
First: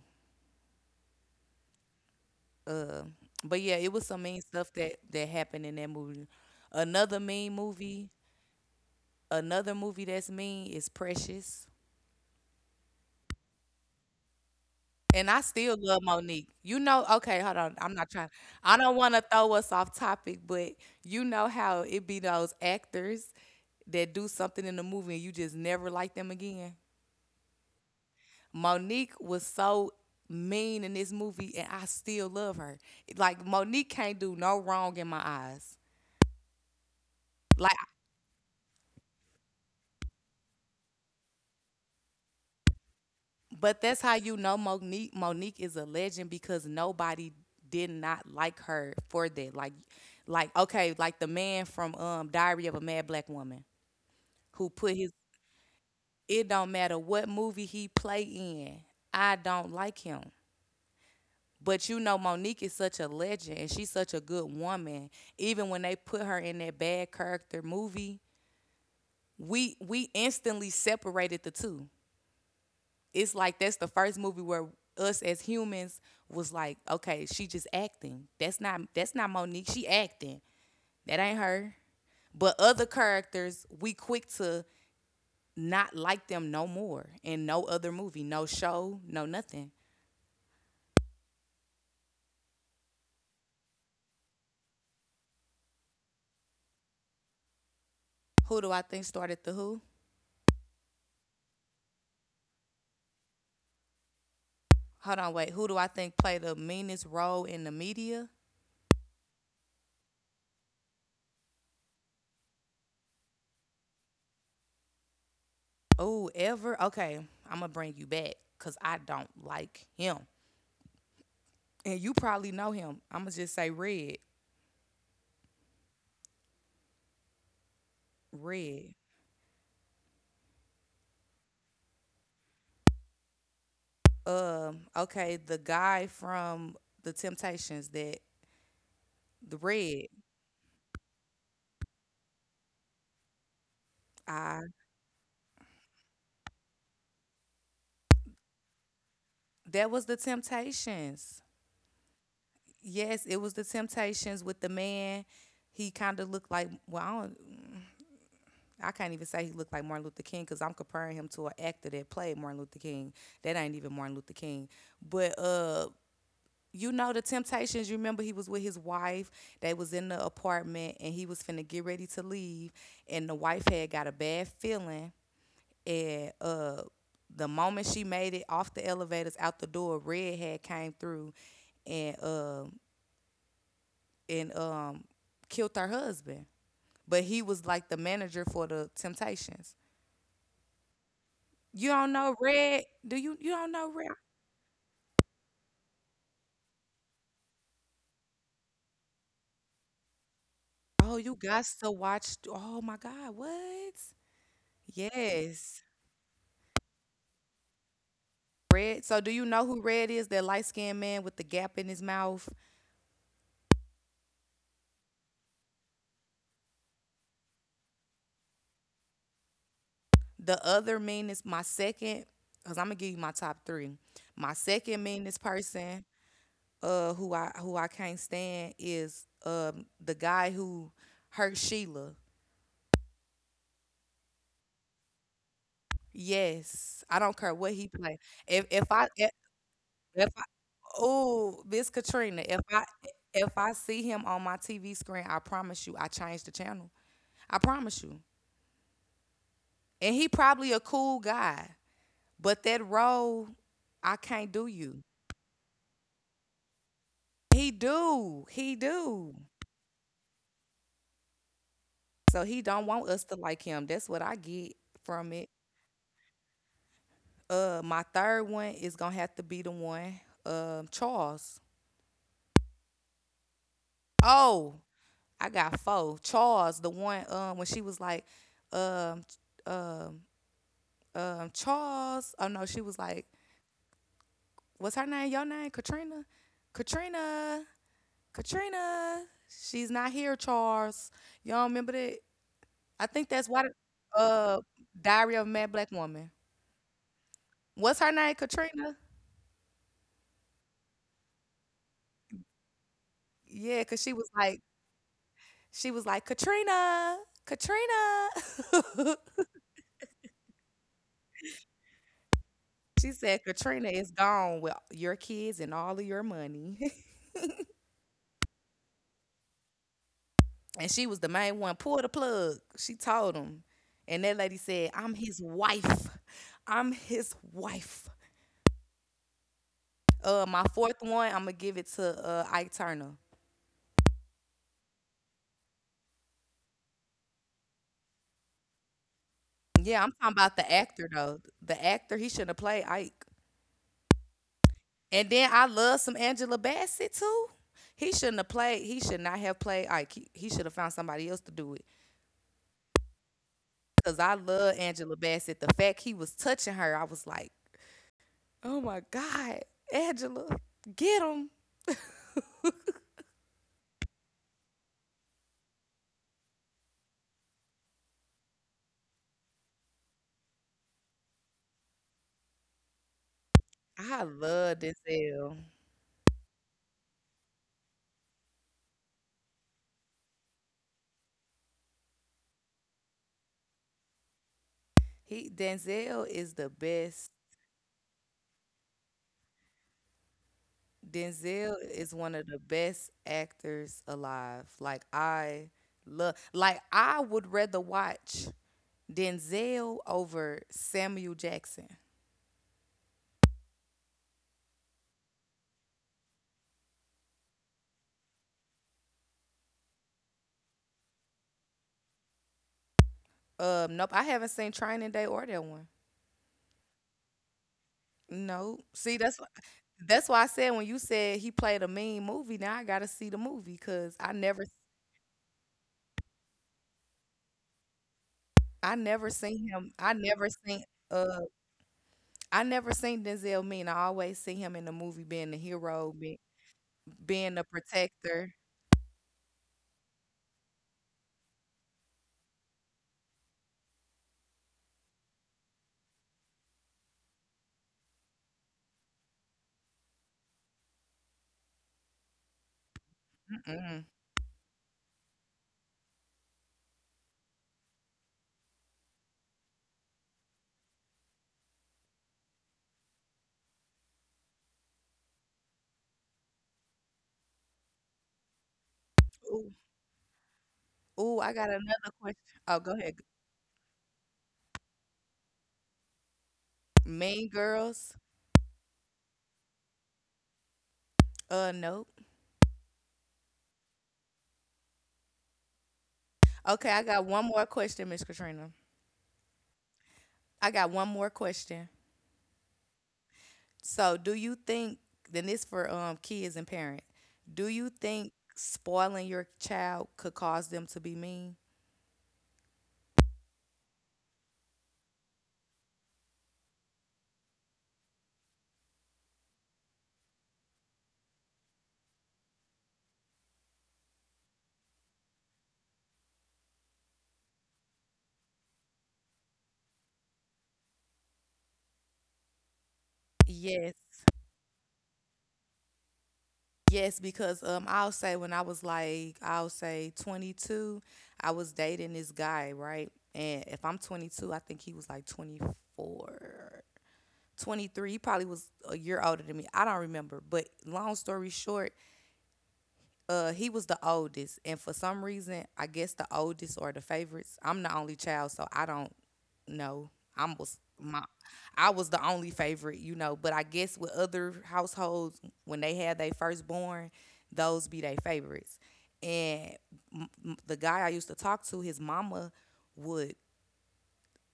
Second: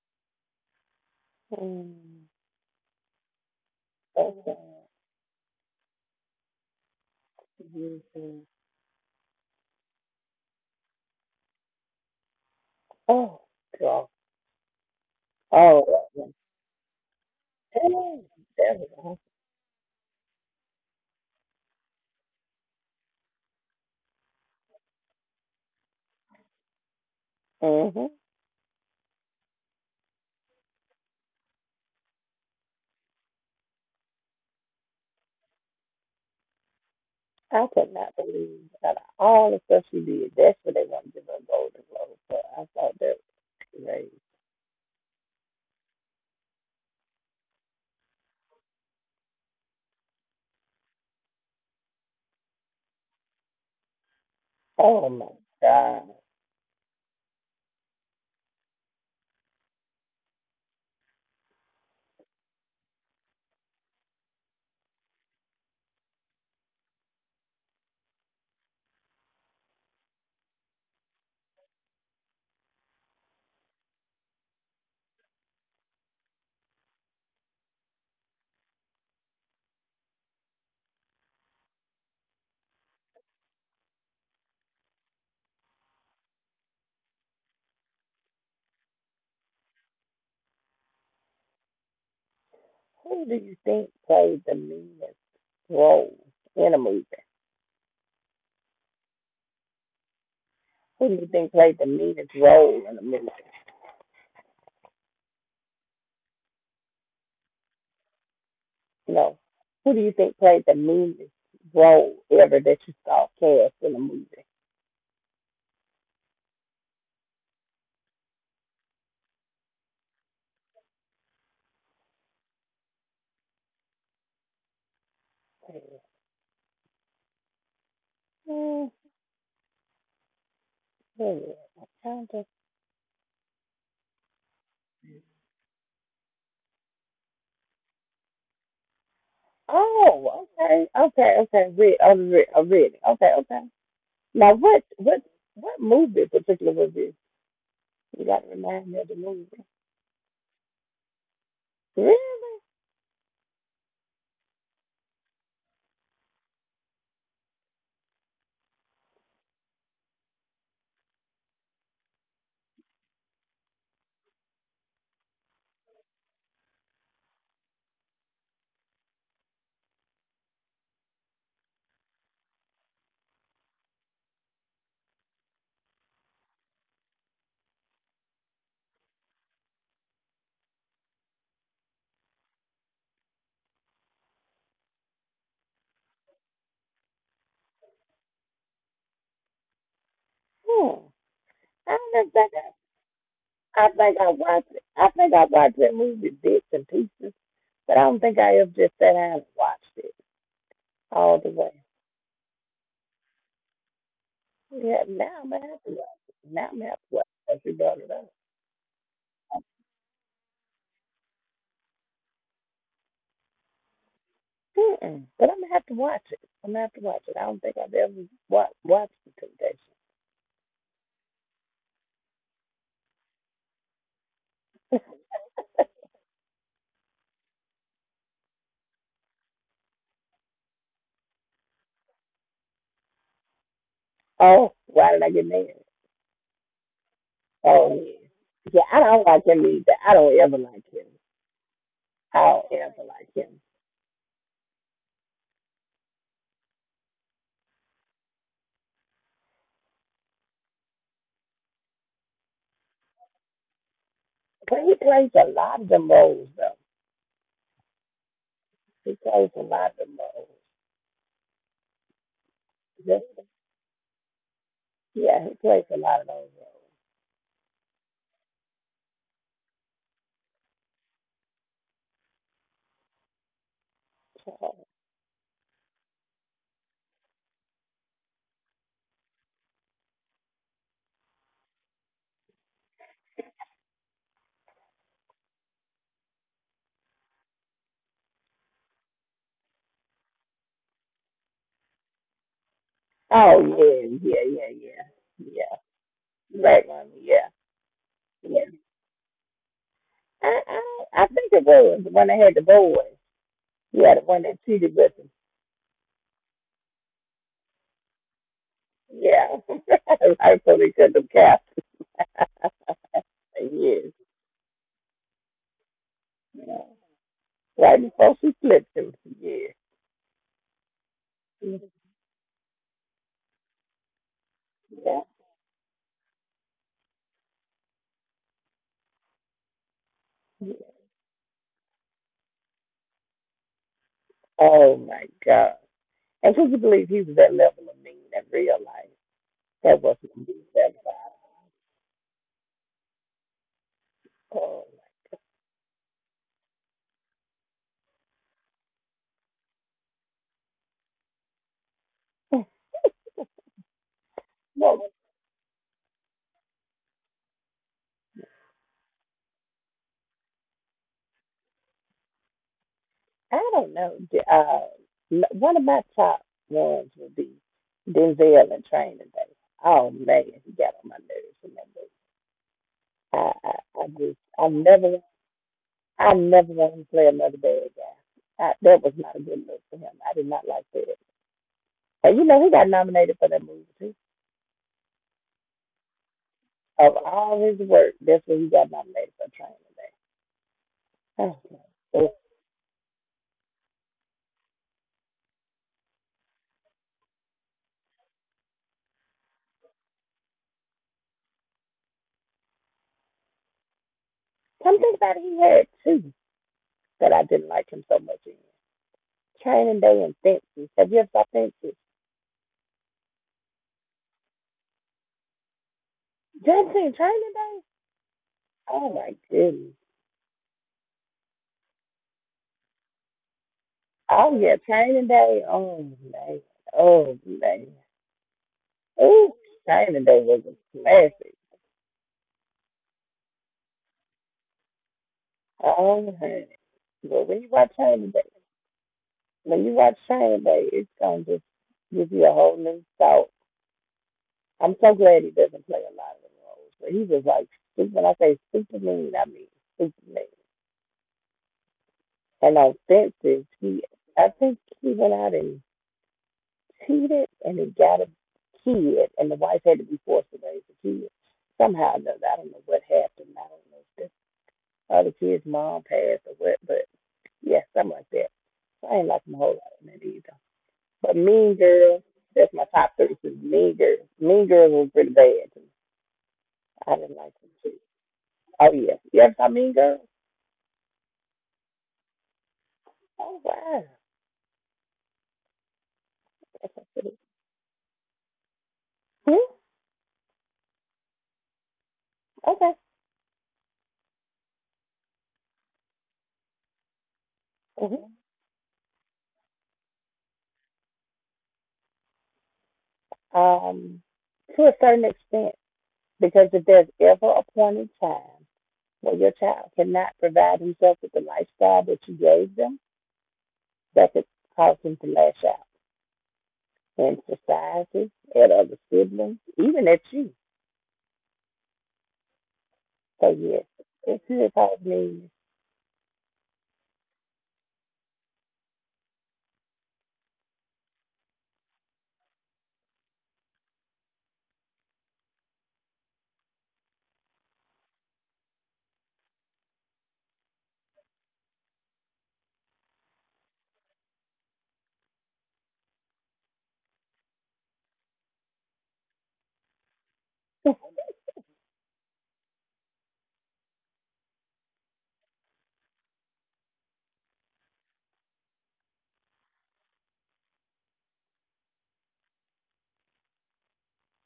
Speaker 2: Mm-hmm.
Speaker 1: Uh, but yeah, it was some mean
Speaker 2: Okay.
Speaker 1: stuff that happened in that movie. Another mean movie.
Speaker 2: Mm-hmm.
Speaker 1: Another movie that's mean is Precious.
Speaker 2: Oh, God.
Speaker 1: And I still
Speaker 2: Oh,
Speaker 1: love
Speaker 2: yeah.
Speaker 1: Monique. You know, okay, hold on. I'm not
Speaker 2: Hey,
Speaker 1: trying.
Speaker 2: there
Speaker 1: I
Speaker 2: we
Speaker 1: don't want
Speaker 2: go.
Speaker 1: to throw us off topic, but you know how it be those actors that do something in the movie and you just never like them again.
Speaker 2: Mm-hmm.
Speaker 1: Monique was so mean in this movie, and I still love her. Like Monique can't do no wrong in my eyes.
Speaker 2: I
Speaker 1: Like,
Speaker 2: could not believe that all the stuff she did. That's what they want to give her a Golden Globe for. I thought that
Speaker 1: but
Speaker 2: was
Speaker 1: that's how
Speaker 2: crazy.
Speaker 1: you know Monique. Monique is a legend because nobody did not like her for that. Like okay, like the man from Diary of a Mad Black Woman who put
Speaker 2: Oh
Speaker 1: his.
Speaker 2: my God.
Speaker 1: It don't matter what movie he play in. I don't like him. But you know, Monique is such a legend and she's such a good woman. Even when they put her in that bad character movie, we instantly separated the two. It's like that's the first movie where us as humans was like, okay, she just acting. That's not Monique. She acting. That ain't her. But other characters, we quick to not like them no more in no other movie, no show, no nothing.
Speaker 2: Who do you think played the meanest role in a movie?
Speaker 1: Who do I think started the who?
Speaker 2: Who do you think played the meanest role in a movie?
Speaker 1: Hold on, wait. Who do I think play the meanest role in the media?
Speaker 2: No. Who do you think played the meanest role ever that you saw cast in a movie?
Speaker 1: Oh, ever? Okay, I'm gonna bring you back because I don't like him, and you probably know him. I'm gonna just say Red.
Speaker 2: Hmm.
Speaker 1: Red.
Speaker 2: Hmm.
Speaker 1: Okay, the guy from the Temptations, that the Red.
Speaker 2: Oh, okay, okay, okay. Re- oh, really? Okay, okay. Now,
Speaker 1: I
Speaker 2: what what movie in particular was this? You got to remind me of the movie.
Speaker 1: that was the Temptations.
Speaker 2: Really?
Speaker 1: Yes, it was the Temptations with the man. He kind of looked like, well, I don't, I can't even say he looked like Martin Luther King because I'm comparing him to an actor that played Martin Luther King. That ain't even Martin Luther King. But you know the Temptations. You remember he was with his wife. They was in the apartment and he was finna get ready to leave. And the wife had got a bad feeling. And the moment she made it off the elevators out the door, Red had came through and uh, and killed her husband. But he was like the manager for the Temptations.
Speaker 2: Hmm.
Speaker 1: You
Speaker 2: I
Speaker 1: don't know
Speaker 2: don't think
Speaker 1: Red? Do you don't
Speaker 2: I.
Speaker 1: know
Speaker 2: I
Speaker 1: Red?
Speaker 2: think I watched. It. I think I watched that movie bits and pieces, but I don't think I ever just sat down and watched it
Speaker 1: Oh, you
Speaker 2: all the
Speaker 1: got
Speaker 2: way.
Speaker 1: to watch. Oh my God, what?
Speaker 2: Yeah, now I'm gonna
Speaker 1: Yes.
Speaker 2: have to watch it. Now I'm gonna have to watch it. She brought it up.
Speaker 1: Red. So do you know who Red is? That light skinned man with the gap in his mouth.
Speaker 2: Mm-mm. But I'm gonna have to watch it. I'm gonna have to watch it. I don't think I've ever watched The Temptation.
Speaker 1: The other meanest, my second, because I'm gonna give you my top three. My second meanest person, who I can't stand is the guy who hurt Sheila.
Speaker 2: Oh, why did I get mad?
Speaker 1: Yes. I don't care what he
Speaker 2: Oh
Speaker 1: play.
Speaker 2: yeah,
Speaker 1: If
Speaker 2: yeah.
Speaker 1: if
Speaker 2: I
Speaker 1: I
Speaker 2: don't like him either. I
Speaker 1: If I,
Speaker 2: don't ever like him.
Speaker 1: oh, this Katrina. If I
Speaker 2: However like
Speaker 1: if
Speaker 2: him.
Speaker 1: I see him on my TV screen, I promise you, I change the channel. I promise you. And he probably a cool guy, but that role, I can't do
Speaker 2: But he
Speaker 1: you.
Speaker 2: plays a lot of them roles though.
Speaker 1: He do, he
Speaker 2: He
Speaker 1: do.
Speaker 2: plays a lot of them roles.
Speaker 1: So he don't want us
Speaker 2: Just,
Speaker 1: to like him. That's what I get from it.
Speaker 2: yeah, he plays a lot of those
Speaker 1: My third one is gonna have to be the one, Charles. Oh,
Speaker 2: roles.
Speaker 1: I got four. Charles, the one, when she was like, um, Charles. Oh no, she was like, "What's her name? Your name? Katrina? Katrina? Katrina? She's not here, Charles. Y'all remember that? I think that's why.
Speaker 2: Oh yeah, yeah,
Speaker 1: Uh,
Speaker 2: yeah,
Speaker 1: Diary of a Mad
Speaker 2: yeah, yeah.
Speaker 1: Black Woman.
Speaker 2: Right mommy, yeah.
Speaker 1: What's her name?
Speaker 2: Yeah.
Speaker 1: Katrina.
Speaker 2: I think it was the one that had the boy.
Speaker 1: Yeah, cause
Speaker 2: Yeah, the one that cheated with him.
Speaker 1: she was like, Katrina, Katrina.
Speaker 2: Yeah. Right before they cut them caps.
Speaker 1: She said, Katrina
Speaker 2: Yes.
Speaker 1: is gone with your kids and all of your
Speaker 2: Yeah.
Speaker 1: money.
Speaker 2: Right before she flipped him. Yeah.
Speaker 1: And she was the main one. Pull the plug. She told him, and that lady said, "I'm
Speaker 2: Yeah.
Speaker 1: his wife. I'm his wife." My fourth
Speaker 2: Yeah.
Speaker 1: one, I'm gonna give it to Ike Turner.
Speaker 2: Oh my God. And could you believe he was that level of mean in real life?
Speaker 1: Yeah,
Speaker 2: That
Speaker 1: I'm talking
Speaker 2: wasn't
Speaker 1: about
Speaker 2: being
Speaker 1: the
Speaker 2: said
Speaker 1: actor though. The actor, he shouldn't have played Ike.
Speaker 2: about.
Speaker 1: And then I love some Angela Bassett too. He shouldn't have played. He should not have played Ike. He should have found somebody else to do it. Cause I love
Speaker 2: Well,
Speaker 1: Angela Bassett. The fact he was touching her, I was like, oh my god, Angela, get him.
Speaker 2: I don't know. Uh, one of my top ones would be Denzel in Training Day. Oh man, he got on my nerves in that movie. I
Speaker 1: I
Speaker 2: just,
Speaker 1: love Denzel.
Speaker 2: I never wanted to play another bad guy. I, that was not a good look for him. I did not like that. And you know, he got nominated for that movie too.
Speaker 1: He Denzel is the
Speaker 2: Of
Speaker 1: best.
Speaker 2: all his work, that's what he got nominated for Training Day.
Speaker 1: Denzel is one of
Speaker 2: Oh,
Speaker 1: the best actors alive. Like I Love, like I would rather watch Denzel over Samuel Jackson.
Speaker 2: something that he had too that I didn't like him so much in. Training Day and Fences. Have you ever saw Fences?
Speaker 1: Nope, I haven't seen Training Day or that one.
Speaker 2: John Training Day?
Speaker 1: No. See,
Speaker 2: Oh
Speaker 1: that's
Speaker 2: my
Speaker 1: why
Speaker 2: goodness.
Speaker 1: that's why I said when you said he played a mean movie, now I gotta see the movie because I never
Speaker 2: Oh yeah, Training Day. Oh man. Oh man.
Speaker 1: I never
Speaker 2: Ooh,
Speaker 1: seen him I
Speaker 2: Training
Speaker 1: never
Speaker 2: Day was
Speaker 1: seen
Speaker 2: a
Speaker 1: uh,
Speaker 2: classic.
Speaker 1: I never seen Denzel mean. I always see him in the movie being the hero,
Speaker 2: Oh honey.
Speaker 1: being
Speaker 2: But
Speaker 1: the protector.
Speaker 2: When you watch Training Day, it's gonna just give you a whole new thought. I'm so glad he doesn't play a lot of the roles, but he was like when I say stupid mean, I mean stupid mean. And offensive.
Speaker 1: Mm-mm.
Speaker 2: He, I think he went out and cheated and he got a kid, and the wife had to be forced to raise the kid. Somehow or another, I don't know what happened. I don't know if the other kid's mom passed or what, but yeah, something like that. So I ain't like him a
Speaker 1: Ooh,
Speaker 2: whole lot in that either.
Speaker 1: Ooh,
Speaker 2: But
Speaker 1: I got
Speaker 2: Mean
Speaker 1: another
Speaker 2: Girls,
Speaker 1: question. Oh,
Speaker 2: that's
Speaker 1: go
Speaker 2: my
Speaker 1: ahead.
Speaker 2: top three. So mean Girls, Mean Girls was pretty bad. I
Speaker 1: Mean
Speaker 2: didn't like them
Speaker 1: Girls?
Speaker 2: too. Oh yeah, you ever saw Mean Girls?
Speaker 1: Nope.
Speaker 2: Oh wow.
Speaker 1: Okay, I got one more question, Miss Katrina.
Speaker 2: Hmm?
Speaker 1: I got one more question.
Speaker 2: Okay.
Speaker 1: So, do you think, then this for kids and parents, do you think
Speaker 2: Mm-hmm.
Speaker 1: spoiling your child could cause them to be mean?
Speaker 2: um, to a certain extent, because if there's ever a point in time where your child cannot provide himself with the lifestyle that you gave them, that could cause him to lash out in society, at other siblings, even at you. So yes,
Speaker 1: Yes.
Speaker 2: it could cause me.
Speaker 1: Yes, because I'll say when I was like, I'll say 22, I was dating this guy, right? And if I'm 22, I think he was like 24, 23. He probably was a year older than me. I don't remember. But long story short, he was the oldest. And for some reason, I guess the oldest or the favorites, I'm the only child, so I don't, no, I was my I was the only favorite, you know. But I guess with other households, when they had their firstborn, those be their favorites. And the guy I used to talk to, his mama would,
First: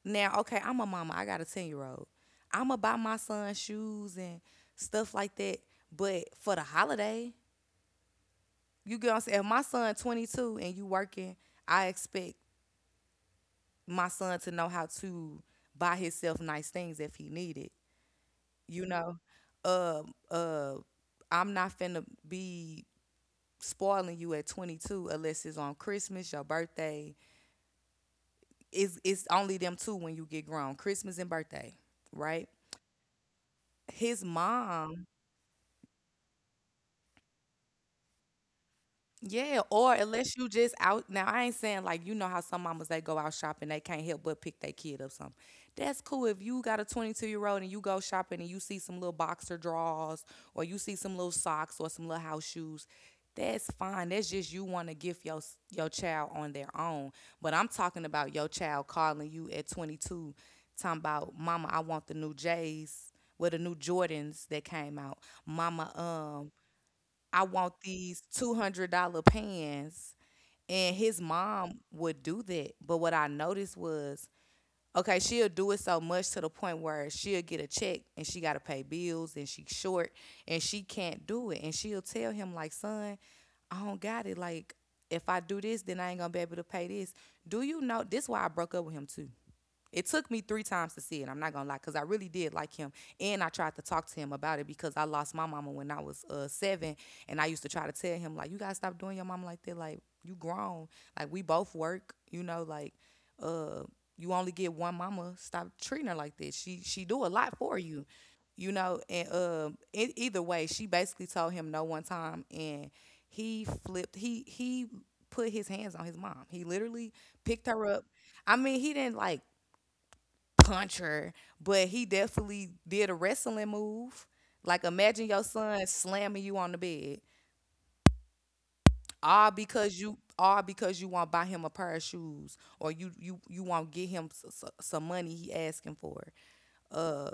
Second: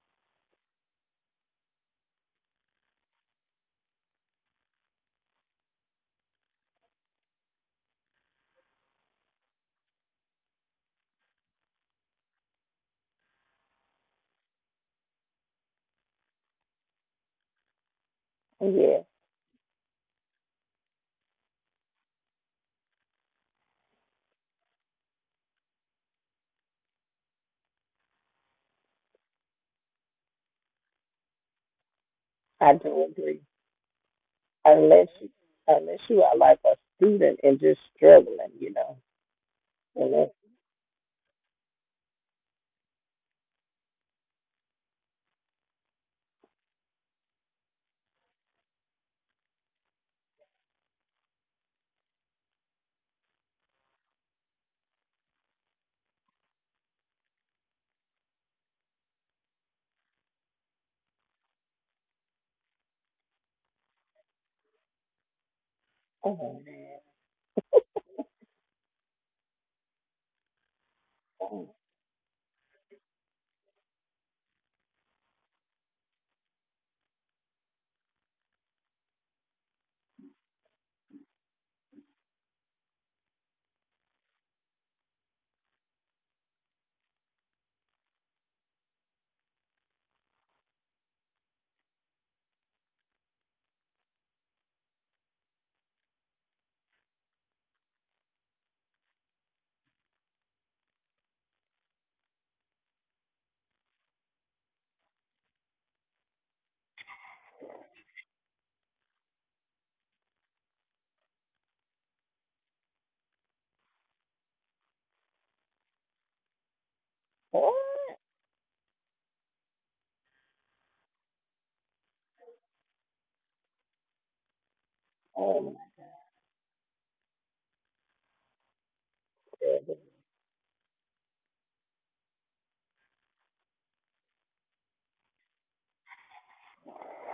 Speaker 1: now. Okay, I'm a mama. I got a 10 year old. I'ma buy my son shoes and stuff like that. But for the holiday, you get what I'm saying. If my son 22 and you working, I expect my son to know how to buy himself nice things if he needed. you
Speaker 2: Yes,
Speaker 1: know um uh I'm not finna be spoiling you at 22 unless it's on christmas your birthday. It's only them two when you get grown, christmas and birthday, right.
Speaker 2: I do agree.
Speaker 1: His
Speaker 2: Unless
Speaker 1: mom.
Speaker 2: you, unless you are like a student and just struggling, you know.
Speaker 1: Yeah, or
Speaker 2: Unless,
Speaker 1: unless you just out now. I ain't saying, like, you know how some mamas they go out shopping, they can't help but pick their kid up something. That's cool if you got a 22-year-old and you go shopping and you see some little boxer drawers or you see some little socks or some little house shoes. That's fine. That's just you want to gift your your child on their own. But I'm talking about your child calling you at 22, talking about, mama, I want the new J's with the new Jordans that came out. Mama,
Speaker 2: oh,
Speaker 1: I want these $200 pans. And his mom would do that. But what I noticed was, okay, she'll do it so much to the point where she'll get a check and she got to pay bills and she's short and she can't do it. And she'll tell him, like, son, I don't got it. Like, if I do this, then I ain't going to be able to pay this. Do you know? This why I broke up with him, too. It took me three times to see it. I'm not gonna lie, because I really did like him, and I tried to talk to him about it because I lost my mama when I was seven, and I used to try to tell him, like, you gotta stop doing your mama like that. Like, you grown, like we both work, you know, like uh, you only get one mama. Stop treating her like this. She do a lot for you, you know. And either way, she basically told him no one time, and he flipped. He put his hands on his mom. He literally picked
Speaker 2: what?
Speaker 1: her up. I mean, he didn't like puncher, but he definitely did a wrestling move. Like, imagine your
Speaker 2: Oh my
Speaker 1: son slamming you on the bed, all because
Speaker 2: goodness.
Speaker 1: you won't buy him a pair of shoes, or you won't get him some money he asking for. Uh,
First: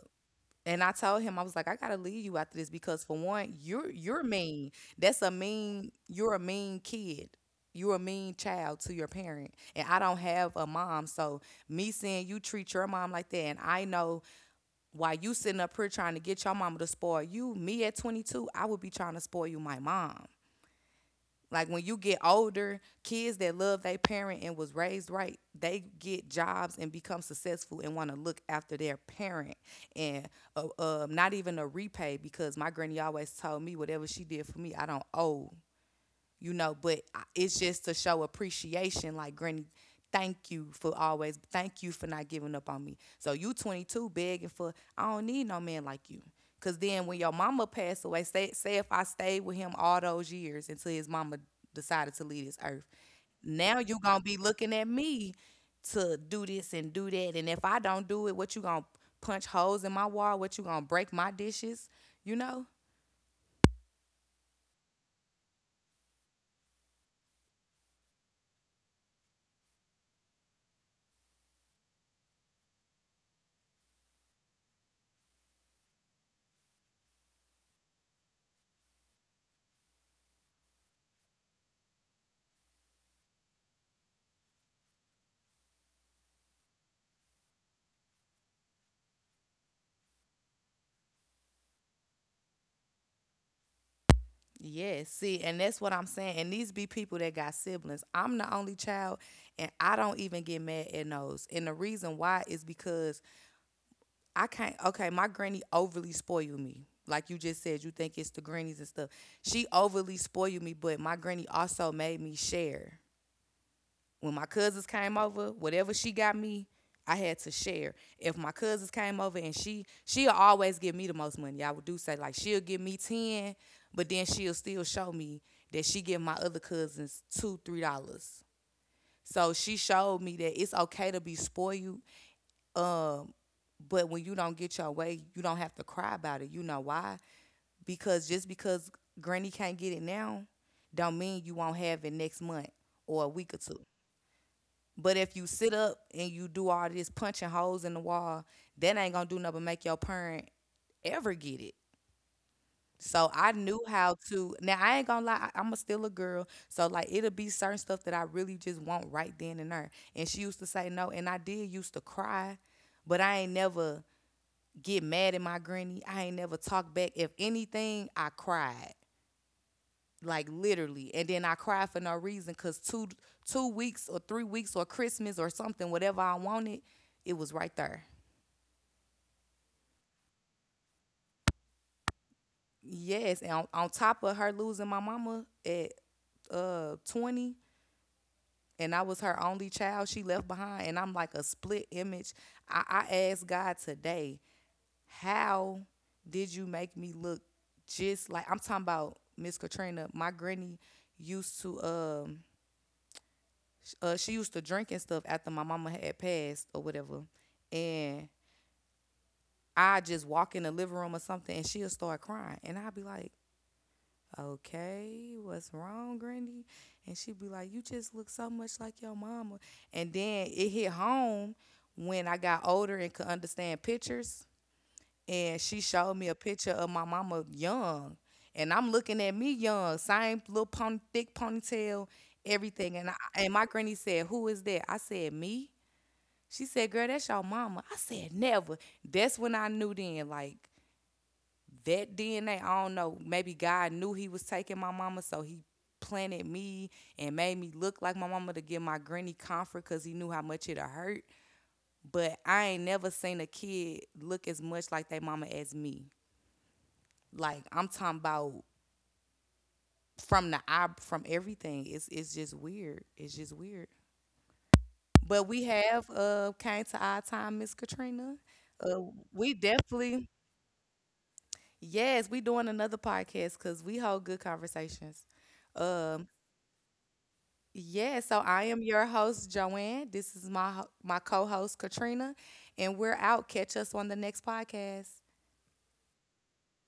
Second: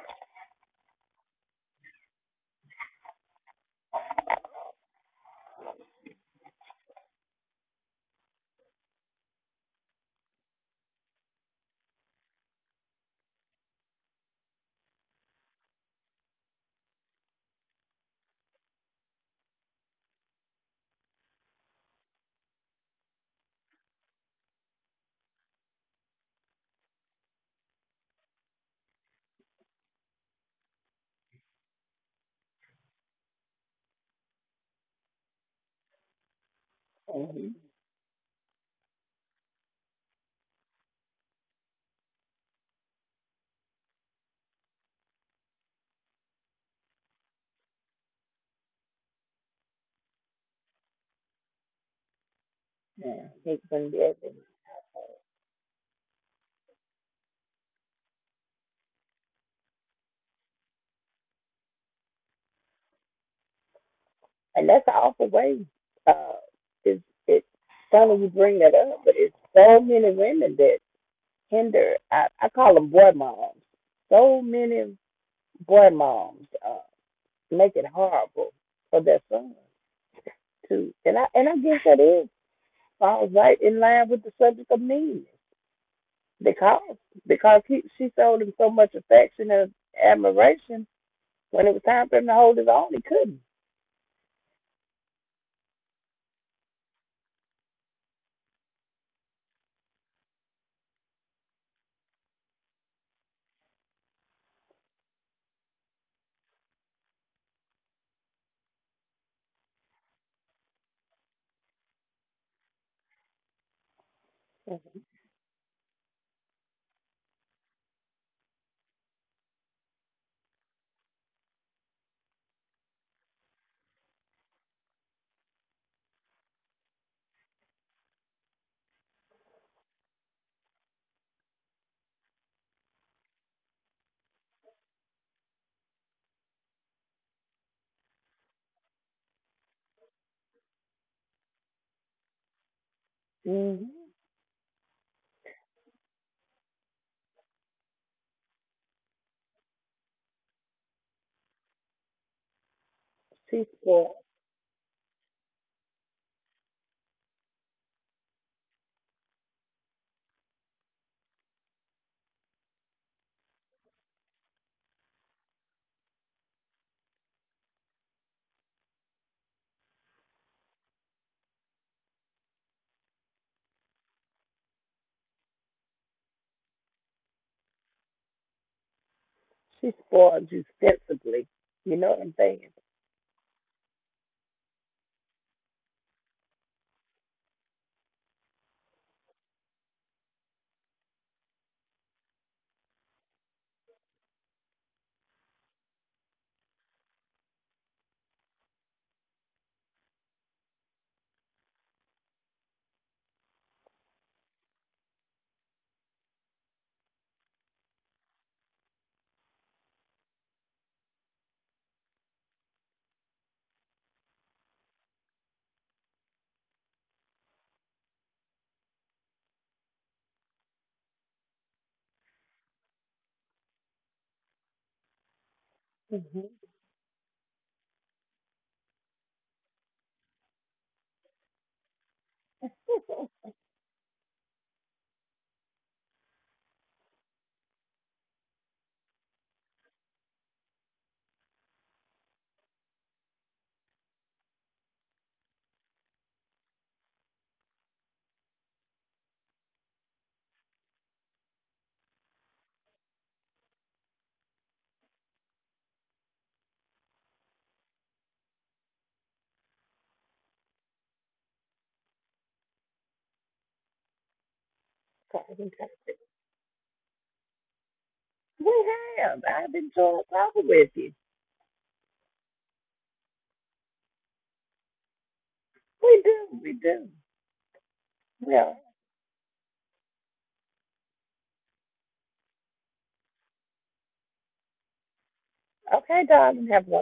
Speaker 1: and I told him, I was like, I gotta leave you after this because, for one, you're mean. That's a mean. You're a mean kid. You're a mean child to your parent, and I don't have a mom. So me saying you treat your mom like that, and I know. While you sitting up here trying to get your mama to spoil you, me at 22, I would be trying to spoil you, my mom. Like, when you get older, kids that love their parent and was raised right, they get jobs and become successful and want to look after their parent, and not even a repay, because my granny always told me whatever she did for me, I don't owe, you know, but
Speaker 2: Mm-hmm.
Speaker 1: it's just to show appreciation. Like, granny, thank you for always, thank you for not giving up on me. So, you 22 begging for, I don't need no man like you. Cause then when your mama passed away, say if I stayed with him all those years until his mama decided to leave this earth,
Speaker 2: Yeah, he
Speaker 1: now
Speaker 2: couldn't
Speaker 1: you
Speaker 2: be able
Speaker 1: gonna
Speaker 2: to
Speaker 1: be looking at me to do this and do that. And if I don't do it, what, you gonna punch holes in my wall? What, you gonna break my dishes? You know?
Speaker 2: and that's an awful way. Uh, it's funny you bring that up, but it's so many women that hinder. I call them boy moms. So many boy moms make it horrible for their sons too, and I guess that is falls right in line with the subject of meanness because she showed him so much affection and admiration when it was time for him to hold his own, he couldn't.
Speaker 1: Yes, see, and that's what I'm saying. And these be people that got siblings. I'm the only child, and I don't even get mad at those. And the reason why is because I can't. Okay, my granny overly spoiled me. Like you just said, you think it's the grannies and stuff. She overly spoiled me, but my granny also made me share. When my cousins came over, whatever she got me, I had to share. If my cousins came over, and she'll always give me the most money. I would do, say, like, she'll give me ten, but then she'll still show me that she give my other cousins two, $3. So she showed me that it's okay to be spoiled. Um, but when you don't get your way, you don't have to cry about it. You know why? Because just because granny can't get it now, don't mean you won't have it next month or a week or two.
Speaker 2: Mm-hmm.
Speaker 1: But if you sit up and you do all this punching holes in the wall, that ain't gonna do nothing but make your parent ever get it. So I
Speaker 2: She
Speaker 1: knew
Speaker 2: said,
Speaker 1: how to. Now, I ain't gonna lie, I'm a still a girl. So like, it'll be certain stuff that I really just want right then and there. And she used to say no, and I did used to cry, but I ain't never get mad at my granny. I ain't never talk back. If anything, I cried, like, literally, and then I cry for no reason because two weeks or three weeks or christmas or something, whatever I wanted, it was right there.
Speaker 2: she spoils you sensibly. You know what I'm saying?
Speaker 1: Yes, and on top of her losing my mama at 20, and I was her only child she left behind, and I'm like a split image. I asked god today, how did you make me look just, like I'm talking about Miss Katrina, my granny, used to she used to drink and stuff after my mama had passed or whatever. And I just walk in the living room or something and she'll start crying. And I'd be like, okay, what's wrong, Grandy? And she'd be like, you just look so much like your mama. And then it hit home when I got older and could understand pictures. And she showed me a picture of my mama young. And I'm looking at me young, same little pony, thick ponytail, everything. And my granny said, "Who is that?" I said, "Me." She said, "Girl, that's your mama." I said, "Never." That's when I knew then, like, that DNA, I don't know. Maybe God knew he was taking my mama, so he planted me and made me look like my mama to give my granny comfort because he knew how much it'll hurt. But I ain't never seen a kid look as much like their mama as me. Like, I'm talking about from the eye, from everything. It's just weird. It's just weird. But we
Speaker 2: Mm-hmm.
Speaker 1: have came to our time, Miss Katrina.
Speaker 2: We
Speaker 1: Uh,
Speaker 2: have.
Speaker 1: we
Speaker 2: I've enjoyed
Speaker 1: definitely
Speaker 2: talking with you.
Speaker 1: Yes, we doing another podcast because we hold good conversations.
Speaker 2: We
Speaker 1: Um,
Speaker 2: do. We do.
Speaker 1: yeah, so I
Speaker 2: Well,
Speaker 1: am your host, Joanne. This is my my co-host, Katrina, and we're out. Catch us on the next podcast.
Speaker 2: okay, darling. Have a